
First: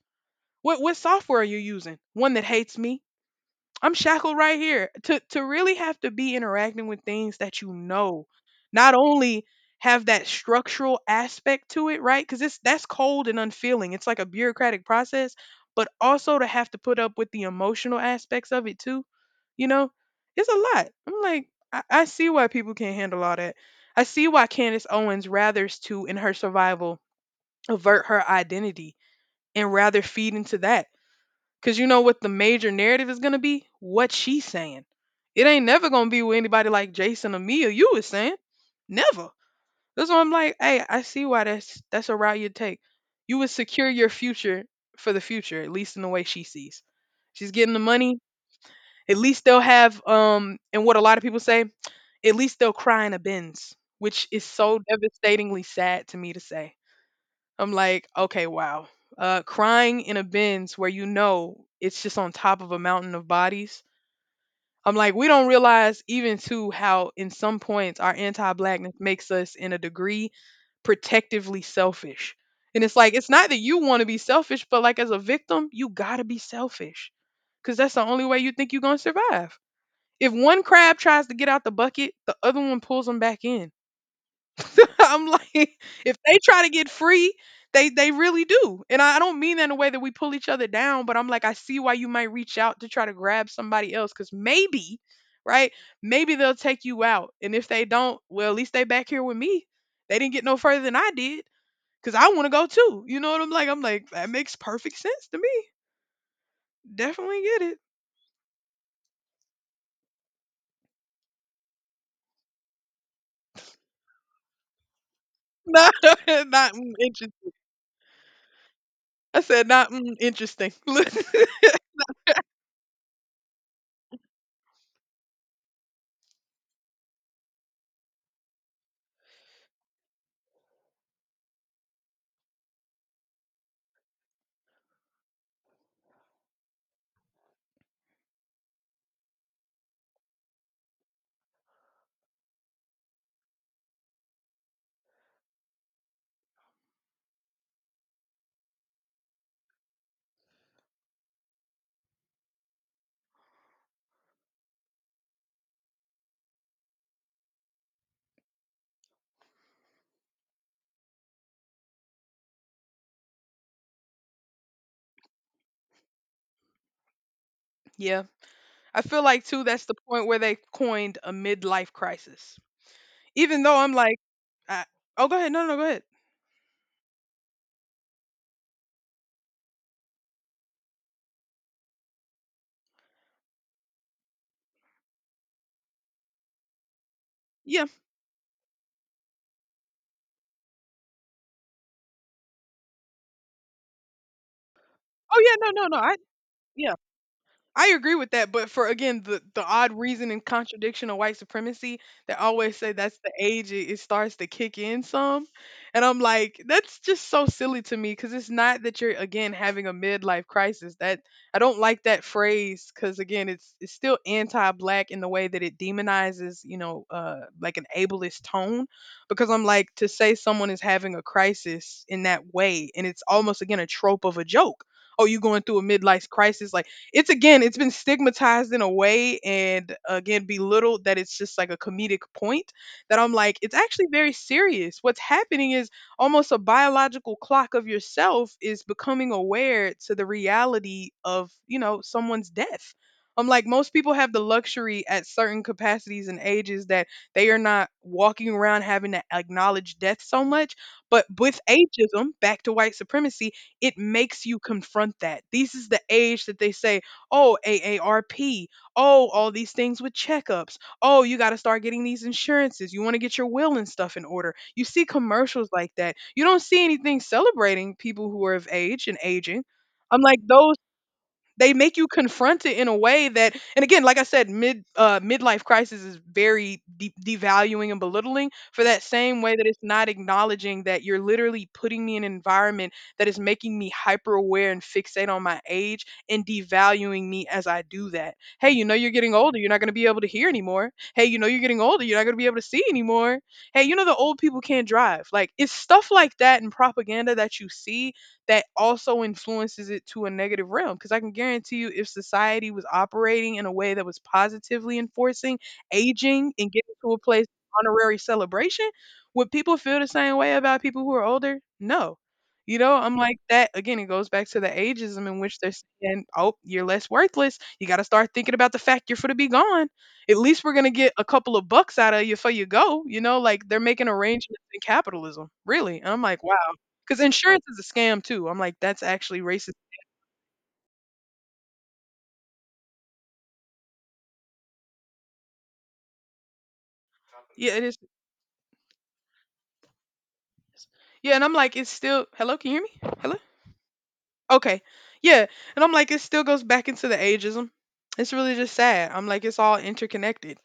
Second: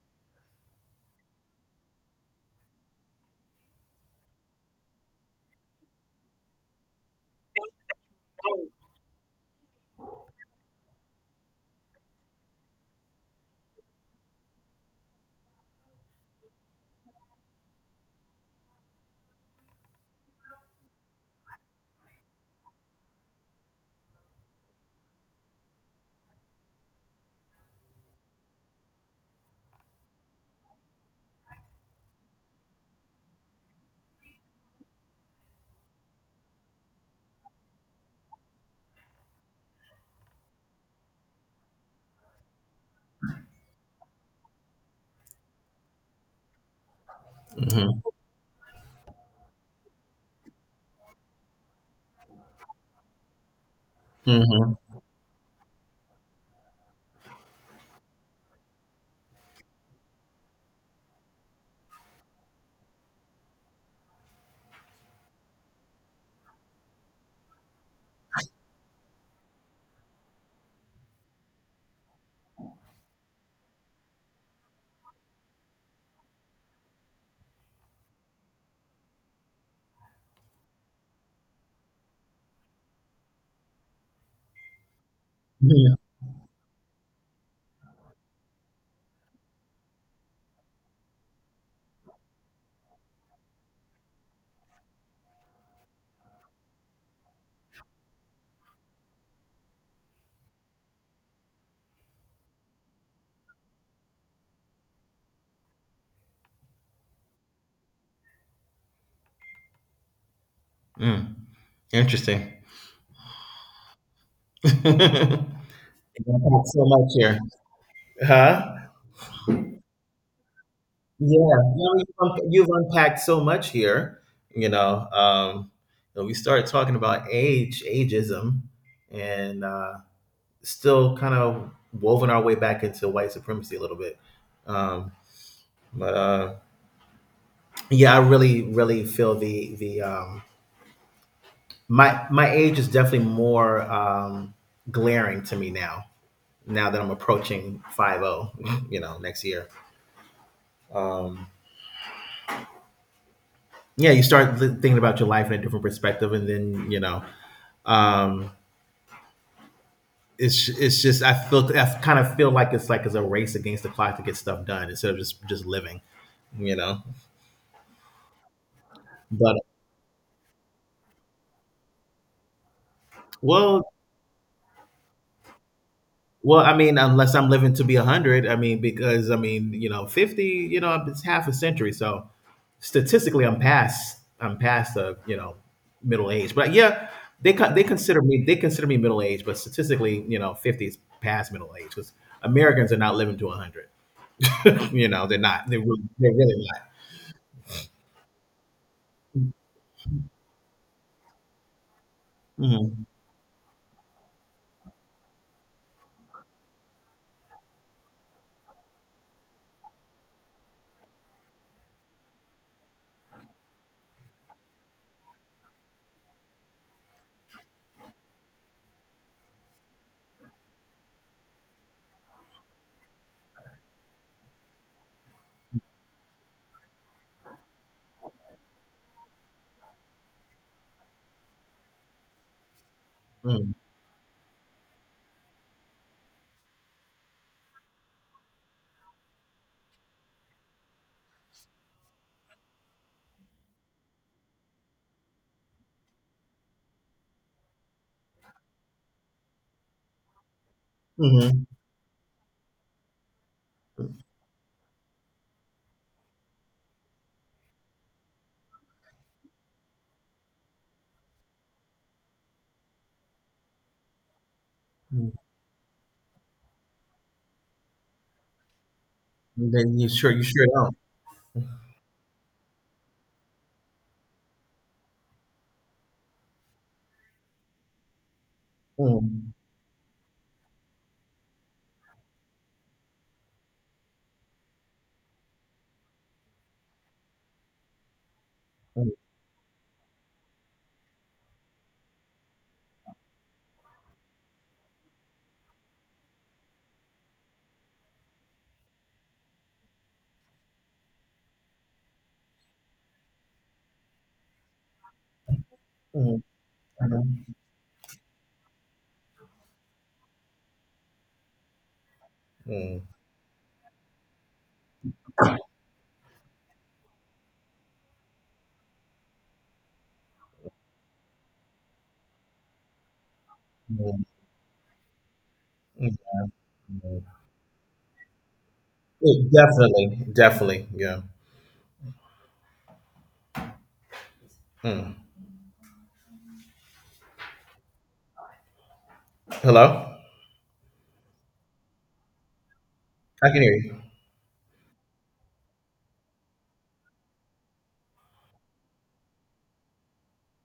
Speaker 1: What what software are you using? One that hates me. I'm shackled right here. To to really have to be interacting with things that you know, not only have that structural aspect to it, right? Because it's that's cold and unfeeling. It's like a bureaucratic process, but also to have to put up with the emotional aspects of it too. You know, it's a lot. I'm like, I, I see why people can't handle all that. I see why Candace Owens rathers to in her survival avert her identity and rather feed into that. Cause you know what the major narrative is gonna be? What she's saying. It ain't never gonna be with anybody like Jason or me or you was saying. Never. That's why I'm like, hey, I see why that's that's a route you take. You would secure your future for the future, at least in the way she sees. She's getting the
Speaker 2: Mhm.
Speaker 1: money. At least they'll have um and what a lot of people say, at least they'll cry in a bins, which is
Speaker 2: Mhm.
Speaker 1: so devastatingly sad to me to say. I'm like, okay, wow. Uh, crying in a bins where you know it's just on top of a mountain of bodies. I'm like, we don't realize even too how in some points our anti-blackness makes us in a degree protectively selfish. And it's like it's not that you want to be selfish, but like as a victim, you gotta be selfish because that's the only way you think you're gonna survive. If one crab tries to get out the bucket, the other one pulls them back in. I'm like,
Speaker 2: Yeah.
Speaker 1: if they try to get free, they they really do. And I, I don't mean that in a way that we pull each other down, but I'm like, I see why you might reach out to try to grab somebody else, because maybe, right? Maybe they'll take you out. And if they don't, well, at least they back here with me. They didn't get no further than I did. Cause I want to go too. You know what I'm like? I'm like, that makes perfect sense to me. Definitely get it.
Speaker 2: Mm. Interesting.
Speaker 1: Not,
Speaker 2: You got
Speaker 1: not
Speaker 2: so
Speaker 1: mm,
Speaker 2: much here.
Speaker 1: interesting.
Speaker 2: Huh?
Speaker 1: I said not mm, interesting.
Speaker 2: Yeah, no, you've unpa- you've unpacked so much here. You know, um, you know, we started talking about age, ageism, and uh, still kind of woven our way back into white supremacy a little bit. Um, but uh, yeah, I really, really feel the the um, my my age is definitely more um, glaring to me now. Now that I'm approaching five zero, you know, next year. Um, yeah, you start li- thinking about your life in a different perspective, and then you know. Um, it's it's just, I feel I kind of feel like it's like it's a race against the clock to get stuff done instead of just just living, you know.
Speaker 1: Yeah. I feel like
Speaker 2: But
Speaker 1: too that's the point where they coined a midlife crisis. Even though
Speaker 2: well,
Speaker 1: I'm like, I, oh, go ahead, no, no, no, go ahead.
Speaker 2: well, I mean, unless I'm living to be a hundred, I mean, because I mean, you know, fifty, you know, it's half a century, so statistically, I'm past I'm past the, you know, middle age. But yeah, they con- they
Speaker 1: Yeah.
Speaker 2: consider me they consider me middle age, but statistically, you know, fifty is past middle age because Americans are not living to a hundred. You know, they're
Speaker 1: Oh yeah,
Speaker 2: not. They
Speaker 1: no, no, no.
Speaker 2: really,
Speaker 1: I,
Speaker 2: they're really
Speaker 1: yeah. I agree with that, but for again the the odd reason and contradiction of white supremacy, they always
Speaker 2: not.
Speaker 1: say that's the age it, it starts to kick in some, and I'm like that's just so silly to me because it's not that you're again having a midlife crisis. That I don't like that phrase because again it's it's still anti-black in the way that it demonizes, you know, uh like an ableist tone, because I'm like to say someone is having a crisis in that way and it's almost again a trope of a joke. Oh, you going through a midlife crisis? Like it's again, it's been stigmatized in a way and again belittled that it's just like a comedic point that I'm like, it's
Speaker 2: Mhm.
Speaker 1: actually very serious. What's happening is almost a biological clock of yourself is becoming aware to the reality of, you know, someone's death. I'm like, most people have the luxury at certain capacities and ages that they are not walking around having to acknowledge death so much. But with
Speaker 2: Mhm,
Speaker 1: ageism, back to white supremacy, it makes you confront that. This is the age that they say, oh, A A R P. Oh, all these things with checkups. Oh, you got to start getting these insurances. You want to get your will and stuff in order. You see
Speaker 2: mm,
Speaker 1: commercials like that. You don't see anything celebrating people who are of age and aging.
Speaker 2: then you
Speaker 1: I'm
Speaker 2: sure
Speaker 1: like,
Speaker 2: you sure
Speaker 1: those
Speaker 2: don't.
Speaker 1: they make you confront it in a way that, and again like I said, mid uh midlife crisis is very de- devaluing and belittling for that same
Speaker 2: Mm,
Speaker 1: way that it's not acknowledging that you're literally putting me in an environment that is making me hyper aware and fixate on my age and devaluing me as I do that. Hey, you know,
Speaker 2: mm,
Speaker 1: you're getting older, you're not going to be able to hear anymore. Hey, you know, you're getting older, you're not going to be able to see anymore. Hey, you know, the old people can't drive. Like it's stuff like that and propaganda that you see that also influences it to a negative realm. Because I can guarantee you, if society was operating in a way that was positively enforcing
Speaker 2: mm,
Speaker 1: aging and getting to a place of
Speaker 2: mhm,
Speaker 1: honorary celebration, would people feel the same way about people who are older? No. You know,
Speaker 2: mm,
Speaker 1: I'm like that again. It goes back to the ageism in which they're saying, "Oh, you're less worthless. You got to start thinking about the fact you're for to be gone. At least we're gonna get a couple of bucks out of you before you go." You know, like they're making
Speaker 2: mm,
Speaker 1: arrangements in capitalism, really.
Speaker 2: mm,
Speaker 1: And I'm like, 'cause
Speaker 2: mm.
Speaker 1: insurance is a scam too. I'm like, "That's actually
Speaker 2: Oh,
Speaker 1: racist."
Speaker 2: definitely, definitely, yeah. Mm.
Speaker 1: Yeah, it is.
Speaker 2: Hello?
Speaker 1: Yeah, and I'm like, "It's still" Hello, can you hear me? Hello?
Speaker 2: I can hear you.
Speaker 1: Okay. Yeah, and I'm like, "It still goes back into the ageism." It's really just sad. I'm like, "It's all interconnected."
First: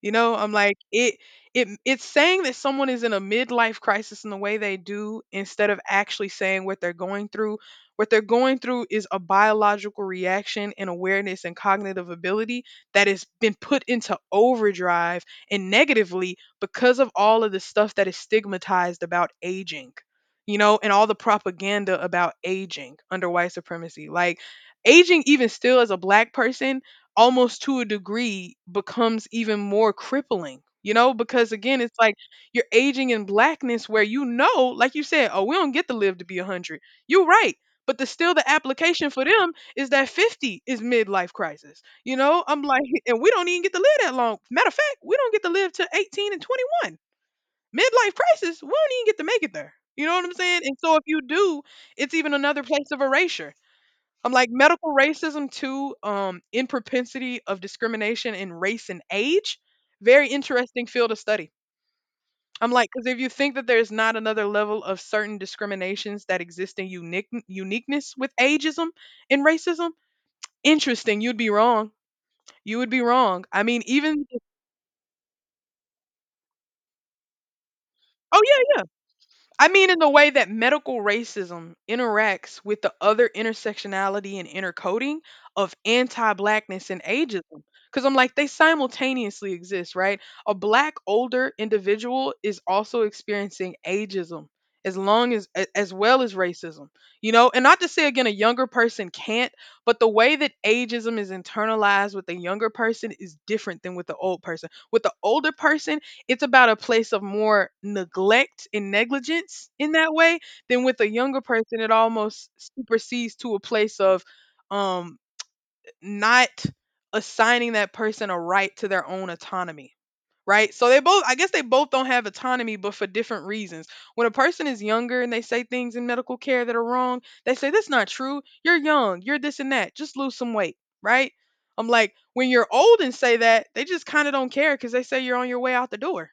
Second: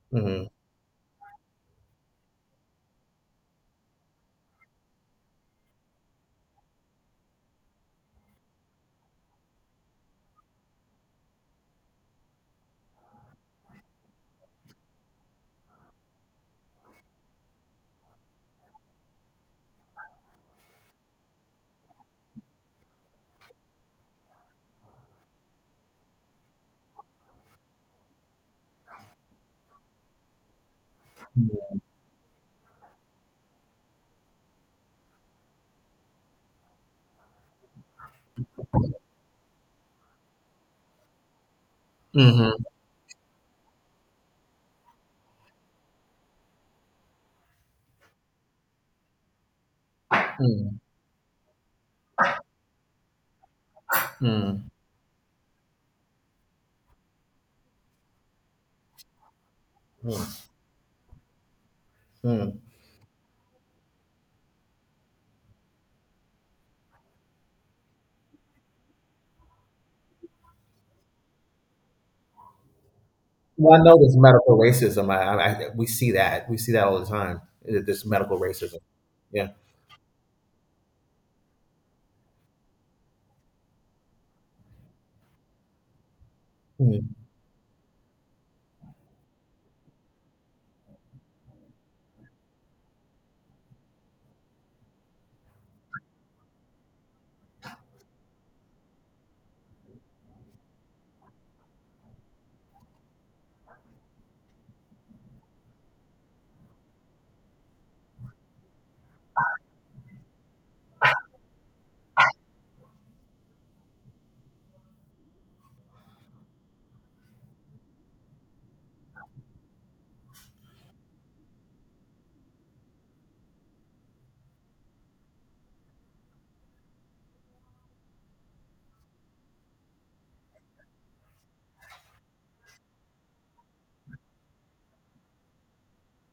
Speaker 1: You know,
Speaker 2: Mhm,
Speaker 1: I'm like it it it's saying that someone is in a midlife crisis in the way they do instead of actually saying what they're going through. What they're going through is a biological reaction and awareness and cognitive ability that has been put into overdrive and negatively because of all of the stuff that is stigmatized about aging. You know, and all the propaganda about aging under white supremacy. Like aging even still as a black person almost to a degree becomes even more crippling, you know, because again it's like you're aging in blackness where, you know, like you said, oh, we don't get to live to be one hundred. You're right, but the still the application for them is that fifty is midlife crisis, you know,
Speaker 2: mhm,
Speaker 1: I'm like and we don't even get to live that long. Matter of fact, we don't get to live to eighteen and twenty-one. Midlife crisis, we don't even get to make it there, you know what I'm saying, and
Speaker 2: mm,
Speaker 1: so if you do, it's even another place of erasure. I'm like
Speaker 2: mm,
Speaker 1: medical racism too, um, in propensity of discrimination in race and age.
Speaker 2: mm,
Speaker 1: Very interesting field of study.
Speaker 2: mm.
Speaker 1: I'm like, because if you think that there's not another level of certain discriminations that exist in unique uniqueness with ageism and racism, interesting. You'd be wrong. You would be wrong. I
Speaker 2: Well,
Speaker 1: mean,
Speaker 2: I know there's
Speaker 1: even
Speaker 2: medical racism. I, I, I- we see that. We see that all the time. That There's medical
Speaker 1: oh yeah,
Speaker 2: racism.
Speaker 1: yeah.
Speaker 2: Yeah.
Speaker 1: I mean, in the way that medical racism interacts with the other intersectionality and intercoding of anti-blackness and
Speaker 2: Mhm,
Speaker 1: ageism. Because I'm like, they simultaneously exist, right? A black older individual is also experiencing ageism as long as a- as well as racism, you know, and not to say again a younger person can't, but the way that ageism is internalized with a younger person is different than with the old person, with the older person. It's about a place of more neglect and negligence in that way than with a younger person. It almost supersedes to a place of, um not assigning that person a right to their own autonomy, right? So they both, I guess, they both don't have autonomy but for different reasons. When a person is younger and they say things in medical care that are wrong, they say that's not true, you're young, you're this and that, just lose some weight, right? I'm like when you're old and say that, they just kind of don't care because they say you're on your way out the door,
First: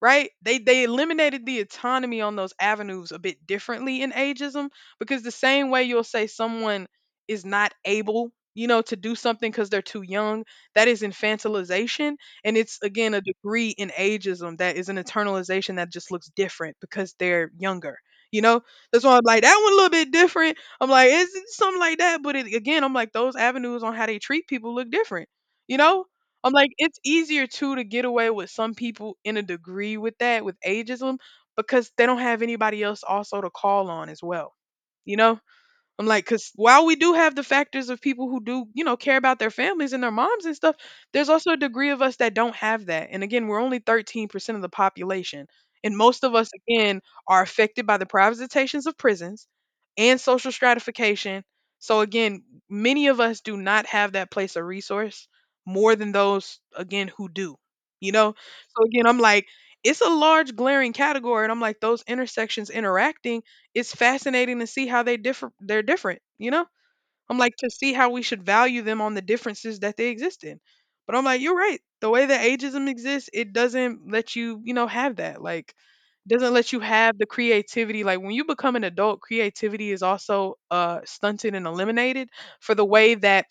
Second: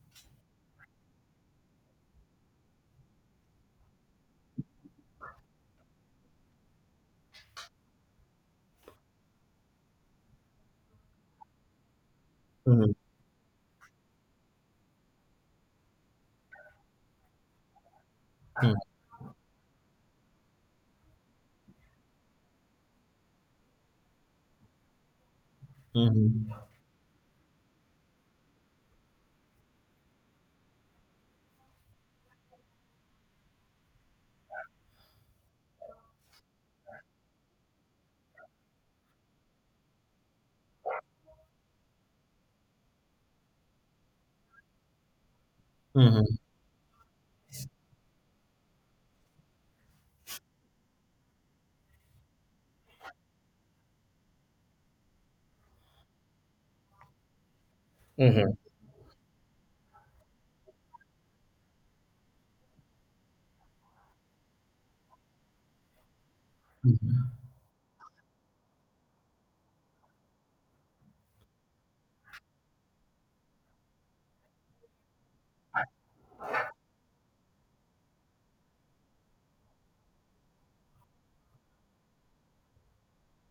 Speaker 1: right? They they eliminated the autonomy on those avenues a bit differently in ageism, because the same way you'll say someone is not able, you know, to do something because they're too young, that is infantilization, and it's
Speaker 2: mhm,
Speaker 1: again a degree in ageism that is an internalization that just looks different because they're younger. You know, that's why I'm like that one a little bit different. I'm like, it's it's something like that, but it, again, I'm like those avenues on how they treat people look different. You know, I'm
Speaker 2: mhm,
Speaker 1: like, it's easier too to get away with some people in a degree with that, with ageism, because they don't have anybody else also to call on as well. You know? I'm like, because while we do have the factors of people who do, you know, care about their families and their moms and stuff, there's also a degree of us that don't have that. And again, we're only thirteen percent of the population. And most of
Speaker 2: mhm,
Speaker 1: us, again, are affected by the privatizations of prisons and social stratification. So, again, many of us do not have that place of resource more than those, again, who do, you know?
Speaker 2: mhm,
Speaker 1: So, again, I'm like, it's a large glaring category. And I'm like, those intersections interacting, it's fascinating to see how they differ, they're different, you know.
Speaker 2: mhm,
Speaker 1: I'm like, to see how we should value them on the differences that they exist in. But I'm like, you're right. The way that ageism exists, it doesn't let you, you know, have that. Like, doesn't let you have the creativity. Like when you become an adult, creativity is also uh stunted and eliminated for the way that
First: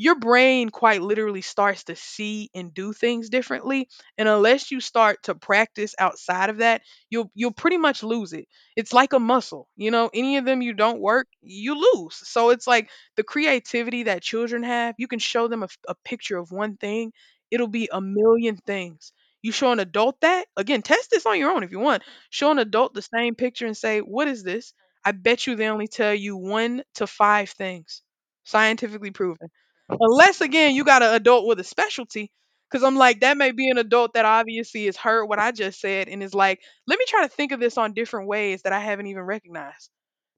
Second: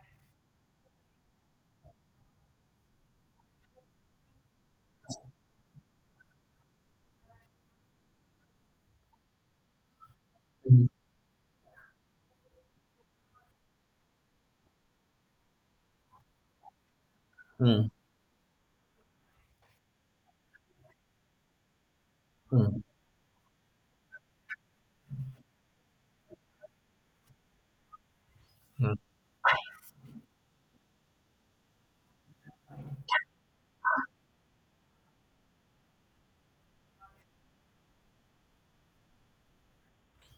Speaker 1: your brain quite literally starts to see and do things differently. And unless you start to practice outside of that, you'll you'll pretty much lose it it's like a muscle, you know, any of them you
Speaker 2: mhm,
Speaker 1: don't work you lose, so it's like the creativity that children have. You can show them a, f- a picture of one thing, it'll be
Speaker 2: mhm,
Speaker 1: a million things. You show an adult that, again, test this on your own if you want. Show an
Speaker 2: mhm,
Speaker 1: adult the same picture and say, "What is this?" I bet you they only tell you one to five things,
Speaker 2: mhm,
Speaker 1: scientifically proven. Unless, again, you got an adult with a specialty. Because I'm like, that may be an adult that obviously has heard what I just said and is like, let me try to think of this on different ways that I haven't even recognized,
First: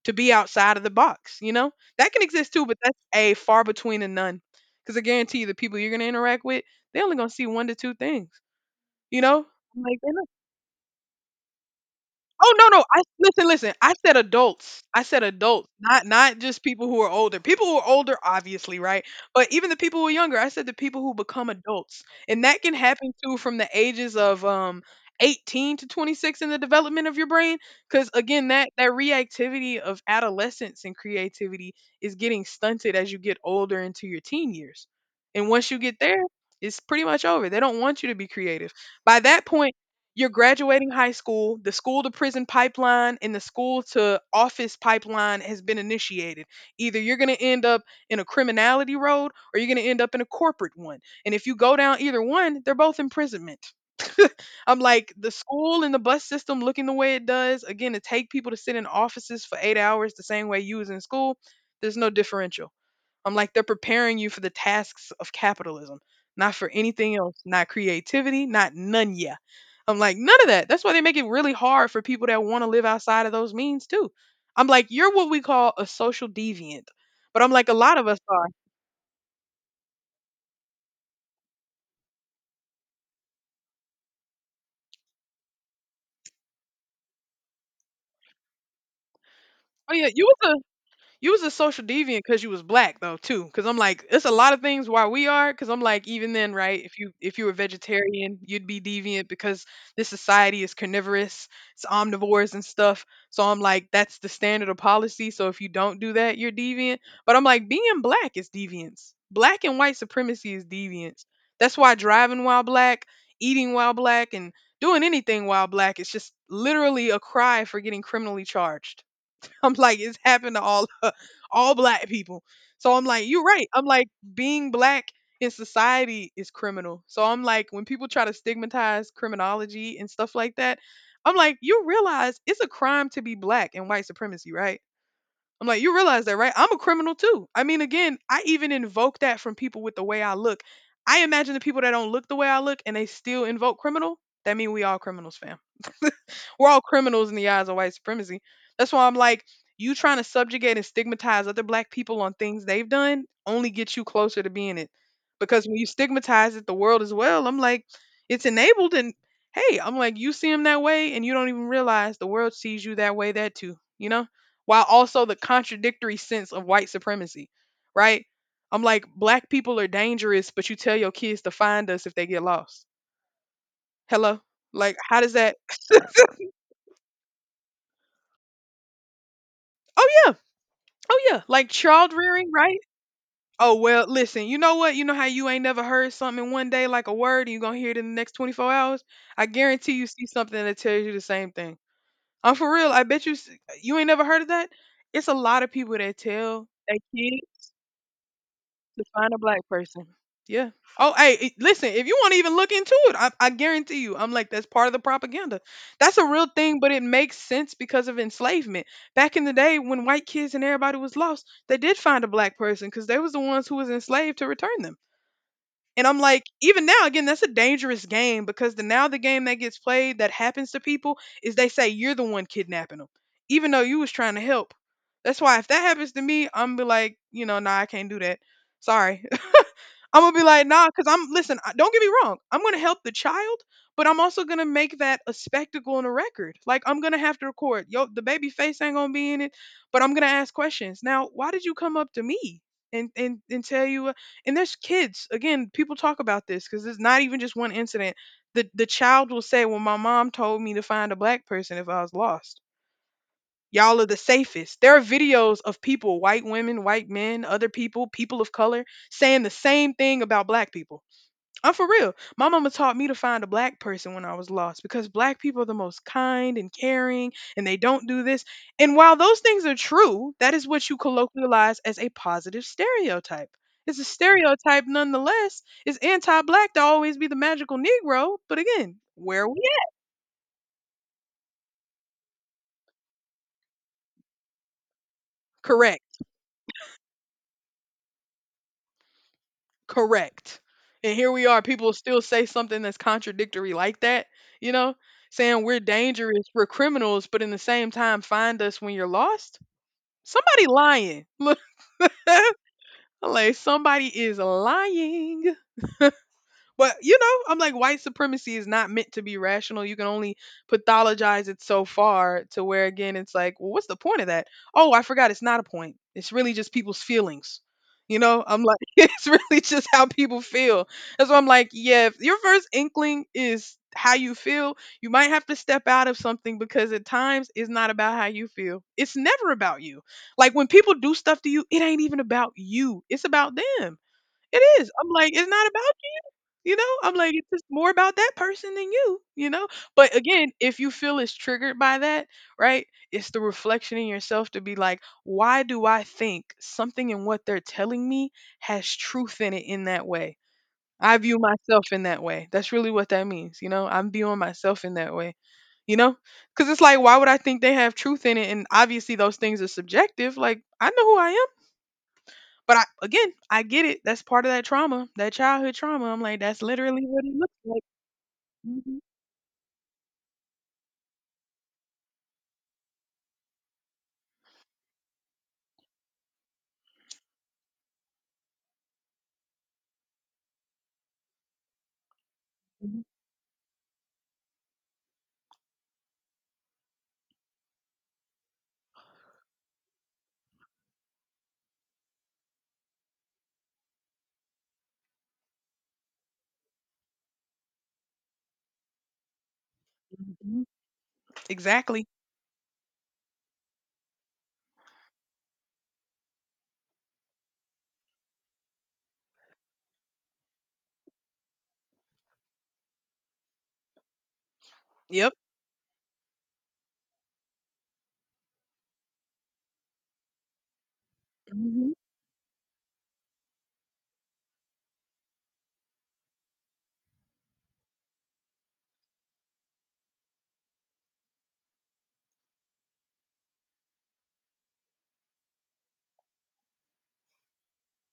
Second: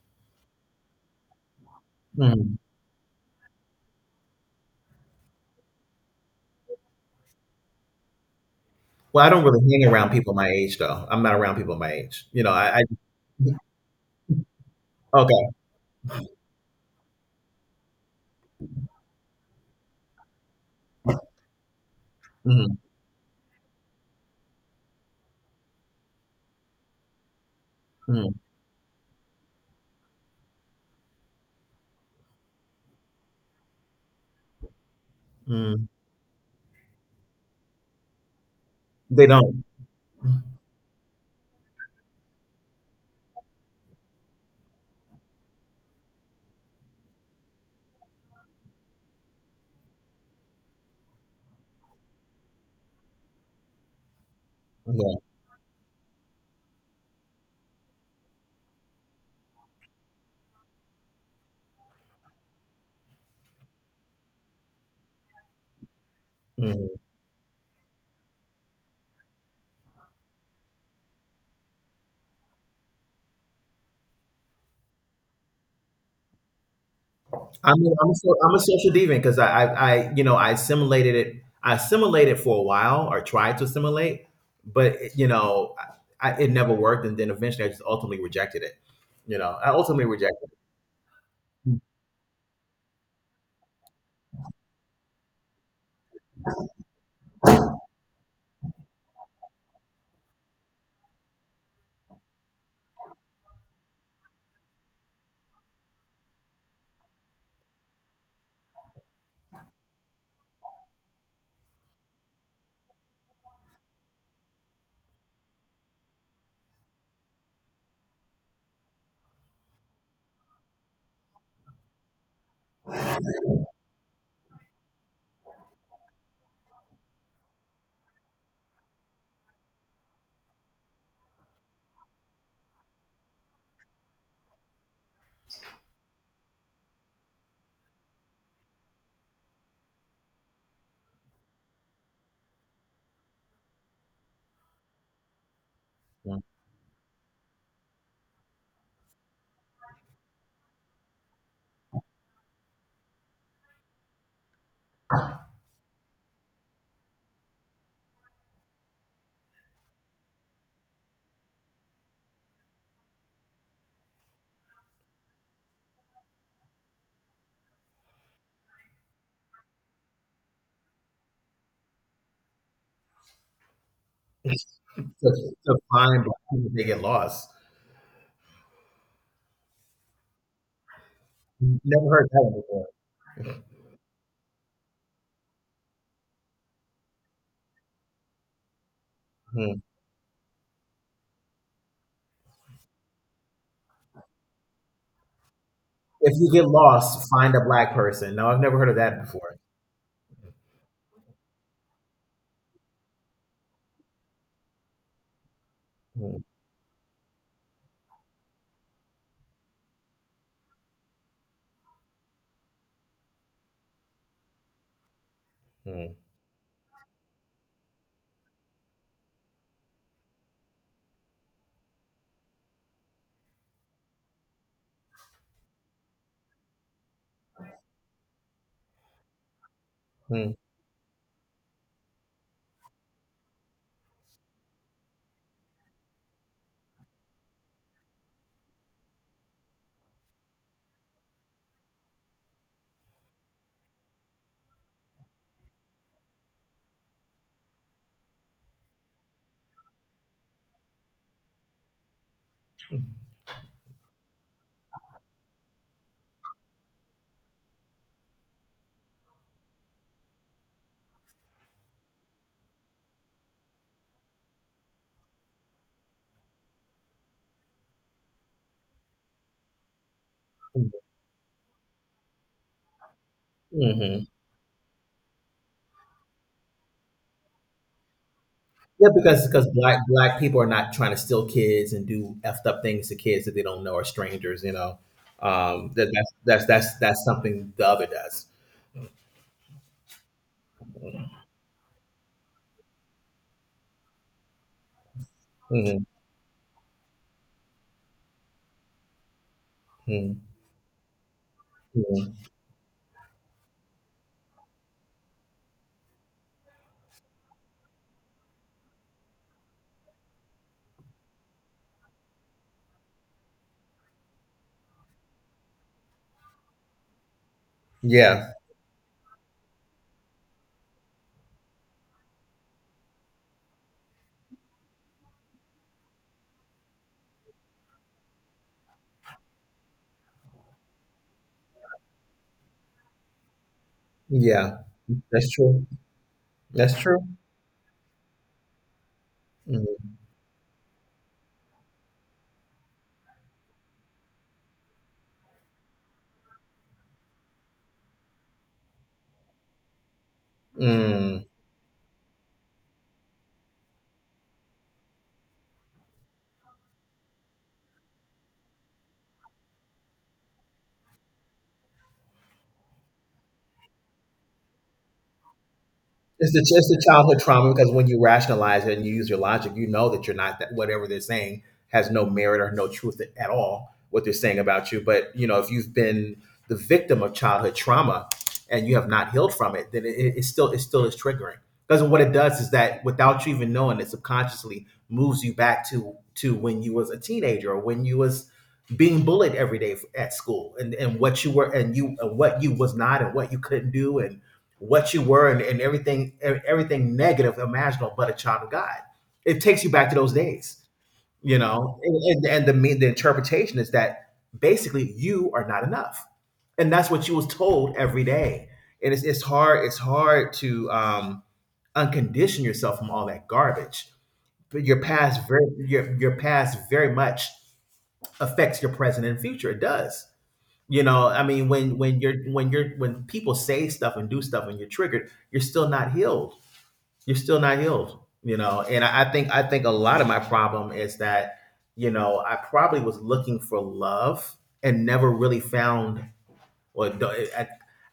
Speaker 1: to be outside of the box, you know? That can exist
Speaker 2: mhm.
Speaker 1: too, but that's a far between and none. Because I guarantee you, the people you're going to interact with, they're only going to see one to two things, you
Speaker 2: Well, I
Speaker 1: know?
Speaker 2: don't really hang
Speaker 1: Like,
Speaker 2: around
Speaker 1: they're—
Speaker 2: people my age, though. I'm not around people my age. You know,
Speaker 1: Oh, no, no.
Speaker 2: I,
Speaker 1: I listen, listen. I said adults. I
Speaker 2: I
Speaker 1: said
Speaker 2: okay.
Speaker 1: adults, not not just people who are older. People who are older, obviously, right? But even the people who are younger. I said the people who become adults, and that can
Speaker 2: Mhm,
Speaker 1: happen too from the ages of um eighteen to twenty-six, in the development of your brain. Because
Speaker 2: mhm,
Speaker 1: again, that that reactivity of adolescence and creativity is getting stunted as you get older into your teen years, and once you
Speaker 2: mhm.
Speaker 1: get there, it's pretty much over. They don't want you to be creative by
Speaker 2: They
Speaker 1: that
Speaker 2: don't.
Speaker 1: point. You're graduating high school. The school to prison pipeline and the school to office pipeline has been initiated. Either you're going to end up in a criminality road or you're going to end up in a corporate one. And if you go down either one, they're both imprisonment. I'm like,
Speaker 2: Yeah.
Speaker 1: the school and the bus system looking the way it does, again, to take people to sit in offices for eight hours the same way you was in school, there's no differential. I'm like, they're preparing you for the tasks of capitalism, not for
Speaker 2: Mhm.
Speaker 1: anything else, not creativity, not none, yeah. I'm like, none of that. That's why they make it really hard for people that want to live outside of those means too. I'm like, you're what we call a social deviant. But I'm like, a
Speaker 2: I'm, a,
Speaker 1: lot of
Speaker 2: I'm, a,
Speaker 1: us
Speaker 2: so-
Speaker 1: are.
Speaker 2: I'm a social deviant because I, I, I, you know, I assimilated it. I assimilated for a while or tried to assimilate, but you know, I, I, it never worked. And then eventually, I just ultimately rejected it. You know, I
Speaker 1: Oh
Speaker 2: ultimately
Speaker 1: yeah, you
Speaker 2: rejected
Speaker 1: was— you was a social deviant because you was black though too. Because I'm like, it's a lot of things why we are. Because I'm like, even then, right? If you if you were vegetarian, you'd be deviant because this society is carnivorous, it's omnivores and stuff. So I'm like, that's the standard of policy. So if you don't do that, you're deviant. But I'm like, being black is deviance. Black and white supremacy is deviance. That's why driving while black, eating while black, and doing anything while black is just literally a cry for getting criminally charged. I'm like, it's happened to all all black people. So I'm like, you're right. I'm like, being black in society is criminal. So I'm like, when people try to stigmatize criminology and stuff like that, I'm like, you realize it's a crime to be black in white supremacy, right? I'm like, you realize that, right? I'm a criminal too. I mean, again, I even invoke that from people with the way I look. I imagine the people that don't look the way I look and they still invoke criminal. That mean we all criminals, fam.
Speaker 2: it.
Speaker 1: We're all criminals in the eyes of white supremacy. That's why I'm like, you trying to subjugate and stigmatize other black people on things they've done only gets you closer to being it. Because when you stigmatize it, the world as well, I'm like, it's enabled, and hey, I'm like, you see them that way and you don't even realize the world sees you that way that too, you know? While also the contradictory sense of white supremacy, right? I'm like, black people are dangerous, but you tell your kids to find us if they get lost. Hello?
Speaker 2: Yeah.
Speaker 1: Like,
Speaker 2: to,
Speaker 1: how does that?
Speaker 2: to find black people, they get lost.
Speaker 1: Oh, yeah. Oh, yeah. Like
Speaker 2: Never
Speaker 1: child
Speaker 2: heard that
Speaker 1: rearing,
Speaker 2: one
Speaker 1: right?
Speaker 2: before.
Speaker 1: Oh, well, listen, you know what? You know how you ain't never heard something one day like a word and you're going to hear it in the next twenty-four hours? I
Speaker 2: Hmm.
Speaker 1: guarantee you see something that tells you the same thing. I'm for real. I bet you s- You ain't never heard of that. It's a lot of people that
Speaker 2: If you get
Speaker 1: tell their
Speaker 2: lost, find a
Speaker 1: kids.
Speaker 2: black person. No, I've never heard of
Speaker 1: To
Speaker 2: that
Speaker 1: find a
Speaker 2: before.
Speaker 1: black person. Yeah. Oh, hey, i- listen, if you want to even look into it, I, I guarantee you, I'm like, that's part of the propaganda. That's a real thing, but it makes sense because of enslavement. Back in the day when white kids and everybody was lost, they did find a black person because they was the ones who was enslaved to return them. And
Speaker 2: Mm-hmm.
Speaker 1: I'm like, even now, again, that's a dangerous game because the now the game that gets played that happens to people is they say you're the one kidnapping them, even though you was trying to help. That's why if that happens to me, I'm be like, you know, nah, I can't do that. Sorry. I'm gonna be
Speaker 2: Hmm.
Speaker 1: like, nah, because I'm listen. I- Don't get me wrong. I'm gonna help the child, but I'm also gonna make that a spectacle and a record. Like I'm gonna have to record. Yo, the baby face ain't gonna be in it, but I'm gonna ask questions. Now, why did you come up to me and and and tell you? uh, And there's kids. Again, people talk about this because it's not even just one incident. The the child will say, well, my mom told me to find a black person if I was lost. Y'all are the safest. There are videos of people, white women, white men, other people, people of color, saying the same thing about black people. I'm for real. My mama taught me to find a black person when I was lost because black people are the most kind and caring and they don't do this. And while those things are true, that is what you colloquialize as a positive stereotype. It's a stereotype nonetheless. It's anti black to always be the magical Negro, but again,
Speaker 2: Yeah,
Speaker 1: where
Speaker 2: because
Speaker 1: are we
Speaker 2: because black black people are not trying to steal kids and do effed up things to kids that they don't know or strangers. You know,
Speaker 1: at?
Speaker 2: um, that
Speaker 1: Correct.
Speaker 2: that's that's that's that's something the other does.
Speaker 1: Correct. And here we are, people still say something that's contradictory like that, you know, saying we're
Speaker 2: Hmm.
Speaker 1: dangerous, we're criminals, but in the same time find us when you're lost.
Speaker 2: Hmm.
Speaker 1: Somebody lying. Look,
Speaker 2: Hmm.
Speaker 1: I'm like somebody is lying. But you know, I'm like white supremacy is not meant to be rational. You can only pathologize it so far to where again it's like, well, what's the point of that? Oh, I forgot it's not a point. It's really just people's feelings. You know,
Speaker 2: Yeah,
Speaker 1: I'm like, it's really just how people feel. That's why I'm like, yeah, if your first inkling is how you feel, you might have to step out of something because at times it's not about how you feel. It's never about you. Like when people do stuff to you, it ain't even about you. It's about them.
Speaker 2: yeah,
Speaker 1: It is. I'm like, it's
Speaker 2: that's
Speaker 1: not
Speaker 2: true.
Speaker 1: about, you know,
Speaker 2: That's
Speaker 1: I'm
Speaker 2: true.
Speaker 1: like, it's just more about that person than you, you know? But
Speaker 2: Mm-hmm.
Speaker 1: again, if you feel it's triggered by that, right? It's the reflection in yourself to be like, why do I think something in what they're telling me has truth in it in that way? I view
Speaker 2: Mm.
Speaker 1: myself in that way. That's really what that means, you know? I'm viewing myself in that way, you know? Because it's like, why would I think they have truth in it? And obviously, those things are subjective. Like, I know who I am. But I, again, I get it. That's part of that trauma, that childhood trauma. I'm like,
Speaker 2: It's the
Speaker 1: that's
Speaker 2: it's
Speaker 1: literally
Speaker 2: the
Speaker 1: what it
Speaker 2: childhood
Speaker 1: looks
Speaker 2: trauma
Speaker 1: like.
Speaker 2: because when you rationalize it
Speaker 1: Mhm,
Speaker 2: and you use your logic, you know that you're not that, whatever they're saying has no merit or no truth at all, what they're saying about you. But you know, if you've been the victim of childhood trauma and you have not healed from it, then it, it, it still it still is triggering. Because what it does is
Speaker 1: mhm,
Speaker 2: that without you even knowing it, subconsciously moves you back to to when you was a teenager, or when you was being bullied every day f- at school, and and what you were, and you and what you was not, and what you couldn't do, and what you were, and, and everything, e- everything negative imaginable but a child of god. It takes you back to those
Speaker 1: mhm.
Speaker 2: days, you know,
Speaker 1: Exactly.
Speaker 2: and, and, and the the interpretation is that basically you are not enough, and that's what you was told every day. And it's, it's hard it's hard to um uncondition yourself from all that garbage. But your
Speaker 1: Yep.
Speaker 2: past very, your, your past very much affects your present and future. It does. You know, I mean,
Speaker 1: Mhm.
Speaker 2: when when you're when you're when people say stuff and do stuff and you're triggered, you're still not healed. You're still not healed. You know, and I, I think I think a lot of my problem is that, you know, I probably was looking for love and never really found. Well, do- I,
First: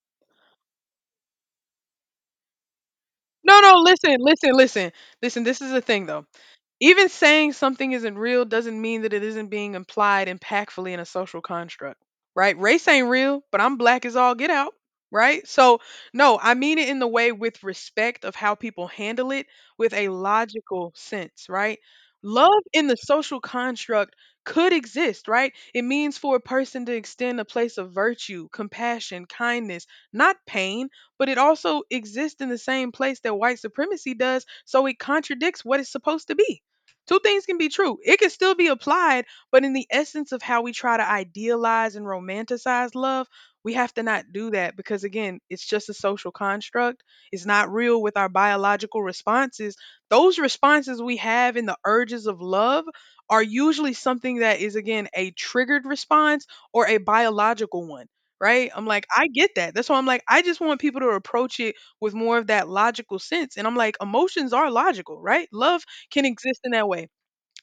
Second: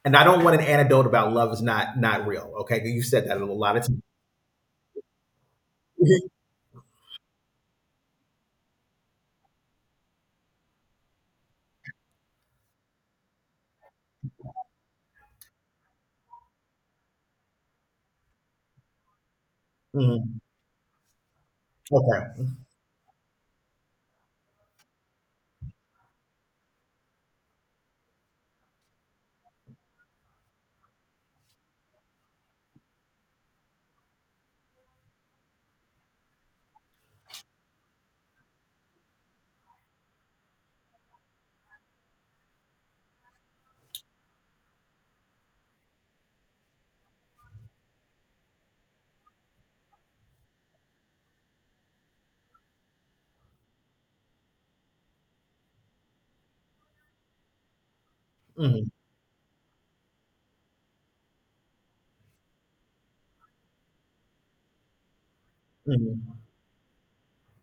Speaker 2: and I don't want an anecdote about love is not not real. Okay, you said that a
Speaker 1: No, no,
Speaker 2: lot of times.
Speaker 1: listen, listen, listen. Listen, this is the thing though. Even saying something isn't real doesn't mean that it isn't being implied impactfully in a social construct, right? Race ain't real, but I'm black as all get out, right? So, no, I mean it in the way with respect of how people handle it with a
Speaker 2: Mhm.
Speaker 1: logical sense, right?
Speaker 2: Okay.
Speaker 1: Love in the social construct could exist, right? It means for a person to extend a place of virtue, compassion, kindness, not pain, but it also exists in the same place that white supremacy does, so it contradicts what it's supposed to be. Two things can be true. It can still be applied, but in the essence of how we try to idealize and romanticize love, we have to not do that because, again, it's just a social construct. It's not real with our biological responses. Those responses we have in the urges of love are usually something that is, again, a triggered response or a biological one. Right? I'm
Speaker 2: Hmm.
Speaker 1: like, I get that. That's why I'm like, I just want people to approach it with more of that logical sense. And I'm like, emotions are logical, right? Love can
Speaker 2: Hmm.
Speaker 1: exist in that way.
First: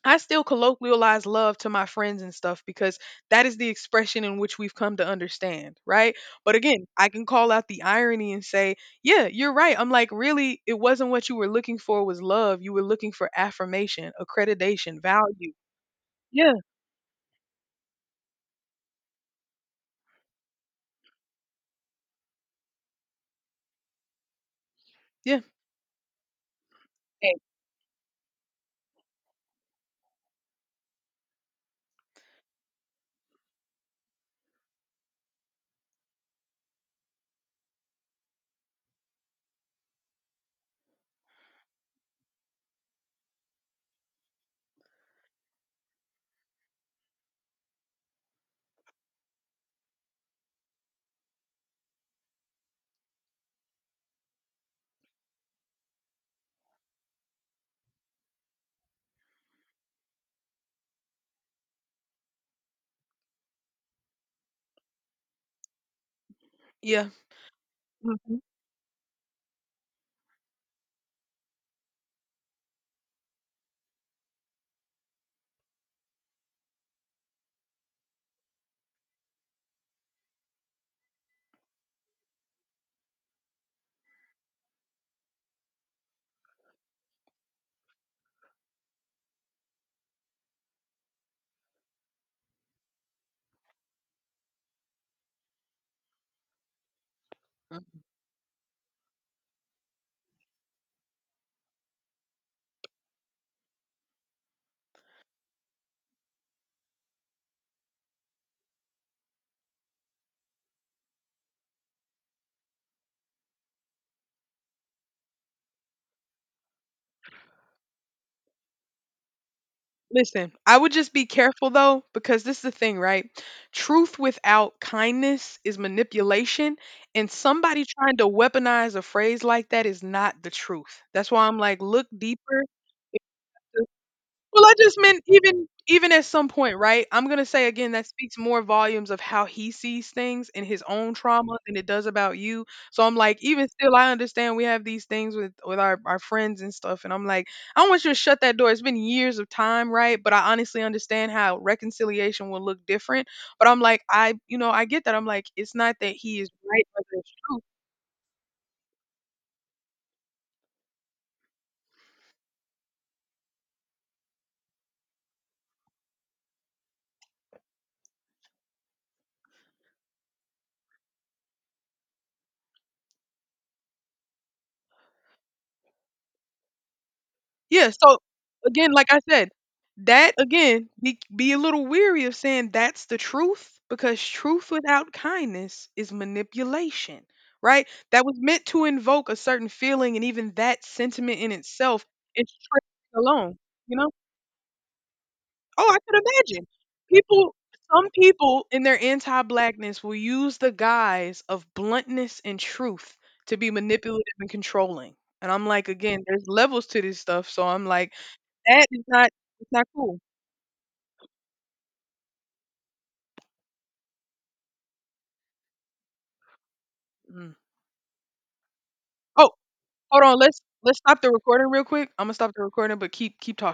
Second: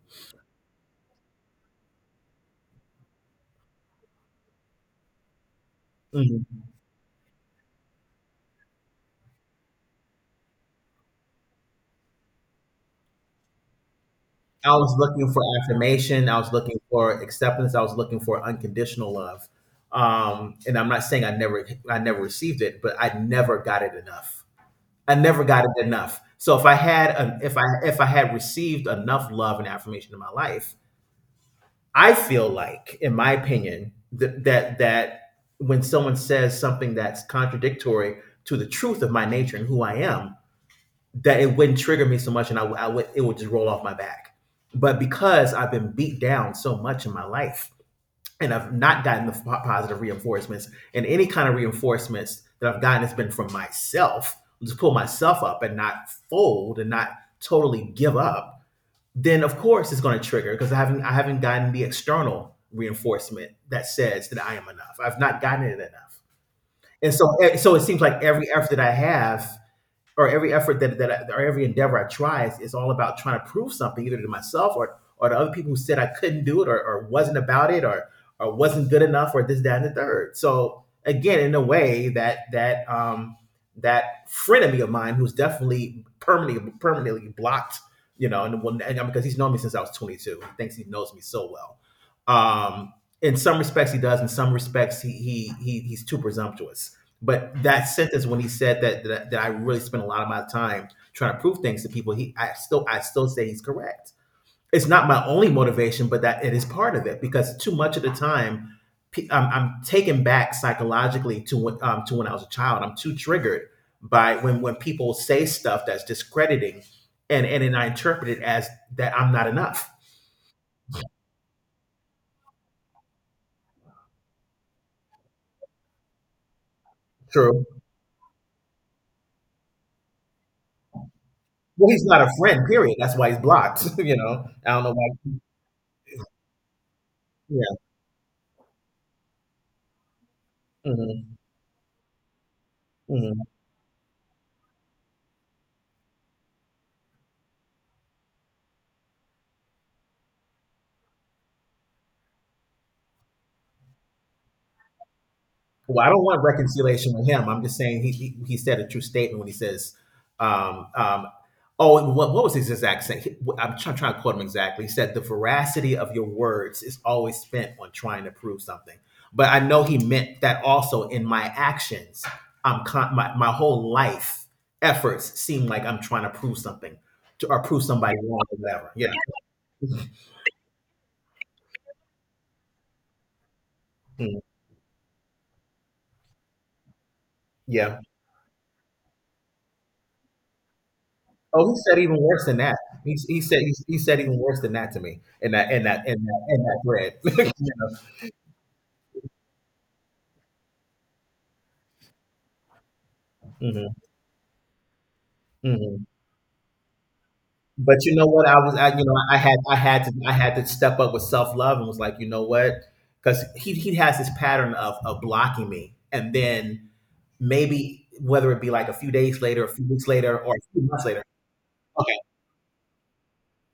Speaker 1: I still colloquialize love to my friends and stuff because that is the expression in which we've come to understand, right? But
Speaker 2: Hmm.
Speaker 1: again, I can call out the irony and say, yeah, you're right. I'm like, really, it wasn't what you were looking for was love. You were looking for affirmation,
Speaker 2: I was
Speaker 1: accreditation,
Speaker 2: looking for
Speaker 1: value.
Speaker 2: affirmation. I was
Speaker 1: Yeah,
Speaker 2: looking for acceptance. I was looking for unconditional love. Um, and I'm not saying I never, I never received it, but I never got it enough. I
Speaker 1: yeah,
Speaker 2: never got it enough. So if I had, an, if I, if I had received enough love and affirmation in my life, I feel like, in my opinion, that that that when someone says something that's contradictory to the truth of my nature and who I am, that it wouldn't trigger me so much, and I, I would it would just roll off my back. But because I've been beat down so much in my life, and I've not gotten the positive reinforcements, and any kind of reinforcements that I've gotten has been from myself, just pull myself up and not fold and not totally give up, then of course it's going to trigger because I haven't I haven't gotten the external reinforcement that says that I am enough. I've not gotten it enough.
Speaker 1: yeah.
Speaker 2: And so eh, so it seems like
Speaker 1: Hmm.
Speaker 2: every effort that I have, or every effort that, that I, or every endeavor I try is, is all about trying to prove something, either to myself, or or to other people who said I couldn't do it, or, or wasn't about it, or or wasn't good enough, or this that and the third. So again, in a way that that um, that frenemy of mine who's definitely permanently permanently blocked, you know, and, well, and because he's known me since I was twenty-two, he thinks he knows me so well. Um, in some respects, he does. In some respects, he he, he he's too presumptuous, but that sentence when he said that that, that I really spent a lot of my time trying to prove things to people, he I still I still say he's correct. It's not my only motivation, but that it is part of it because too much of the time I'm, I'm taken back psychologically to when, um, to when I was a child. I'm too triggered by when when people say stuff that's discrediting, and and then I interpret it as that I'm not enough.
Speaker 1: Listen, I would just be careful though, because this is the thing, right? Truth without kindness is manipulation, and
Speaker 2: True.
Speaker 1: somebody trying to weaponize a phrase like that is not the truth. That's why I'm like,
Speaker 2: Well, he's
Speaker 1: look
Speaker 2: not a
Speaker 1: deeper.
Speaker 2: friend. Period. That's why he's blocked. You know.
Speaker 1: Well,
Speaker 2: I
Speaker 1: I
Speaker 2: don't know
Speaker 1: just meant
Speaker 2: why.
Speaker 1: even even at some point, right? I'm gonna say
Speaker 2: Yeah.
Speaker 1: again that speaks more volumes of how he sees things and his own
Speaker 2: Hmm.
Speaker 1: trauma than it does about you. So I'm like, even still, I understand we have these things with with our our friends and stuff, and I'm like, I don't want you to shut that door. It's been years of time, right? But I honestly understand how reconciliation will look different. But I'm like, I you know I get that. I'm like, it's not
Speaker 2: Well, I
Speaker 1: that
Speaker 2: don't
Speaker 1: he
Speaker 2: want
Speaker 1: is right, but
Speaker 2: reconciliation with
Speaker 1: it's
Speaker 2: him.
Speaker 1: true.
Speaker 2: I'm just saying he he, he said a true statement when he says, um, um, "Oh, and what, what was his exact saying? He- I'm trying, trying to quote him exactly. He said, "The veracity of your words is always spent on trying to prove something." But I know he meant that also in my actions. I'm con- my my whole life efforts seem like I'm trying to prove something to, or prove
Speaker 1: Yeah,
Speaker 2: somebody
Speaker 1: so
Speaker 2: wrong or whatever.
Speaker 1: again, like
Speaker 2: Yeah.
Speaker 1: I said, that again, be be a little weary of saying that's the truth because
Speaker 2: Mm.
Speaker 1: truth without kindness is manipulation, right?
Speaker 2: Yeah.
Speaker 1: That was meant to invoke a certain feeling, and even that sentiment in
Speaker 2: Oh, he said
Speaker 1: itself
Speaker 2: even worse
Speaker 1: is
Speaker 2: than that.
Speaker 1: tricked
Speaker 2: He, he
Speaker 1: alone.
Speaker 2: said he,
Speaker 1: You
Speaker 2: he
Speaker 1: know?
Speaker 2: said even worse than that to me, in that in
Speaker 1: Oh, I
Speaker 2: that
Speaker 1: could
Speaker 2: in that in
Speaker 1: imagine
Speaker 2: that thread.
Speaker 1: people.
Speaker 2: You know?
Speaker 1: Some people in their anti-blackness will use the guise of bluntness and truth to be
Speaker 2: Mhm,
Speaker 1: manipulative and controlling. And I'm like,
Speaker 2: mhm.
Speaker 1: again, there's levels to this stuff. So I'm
Speaker 2: But
Speaker 1: like,
Speaker 2: you know what? I was
Speaker 1: that
Speaker 2: I,
Speaker 1: is
Speaker 2: you know
Speaker 1: not—
Speaker 2: I had,
Speaker 1: it's
Speaker 2: I
Speaker 1: not
Speaker 2: had to
Speaker 1: cool.
Speaker 2: I had to step up with self love, and was like, you know what, because he he has this pattern of of blocking me, and then
Speaker 1: Mm.
Speaker 2: maybe whether it be like a few days
Speaker 1: Oh,
Speaker 2: later, a few weeks
Speaker 1: hold on,
Speaker 2: later, or a
Speaker 1: let's
Speaker 2: few
Speaker 1: let's
Speaker 2: months
Speaker 1: stop
Speaker 2: later.
Speaker 1: the recording real quick.
Speaker 2: Okay,
Speaker 1: Imma stop the recording, but keep keep talking.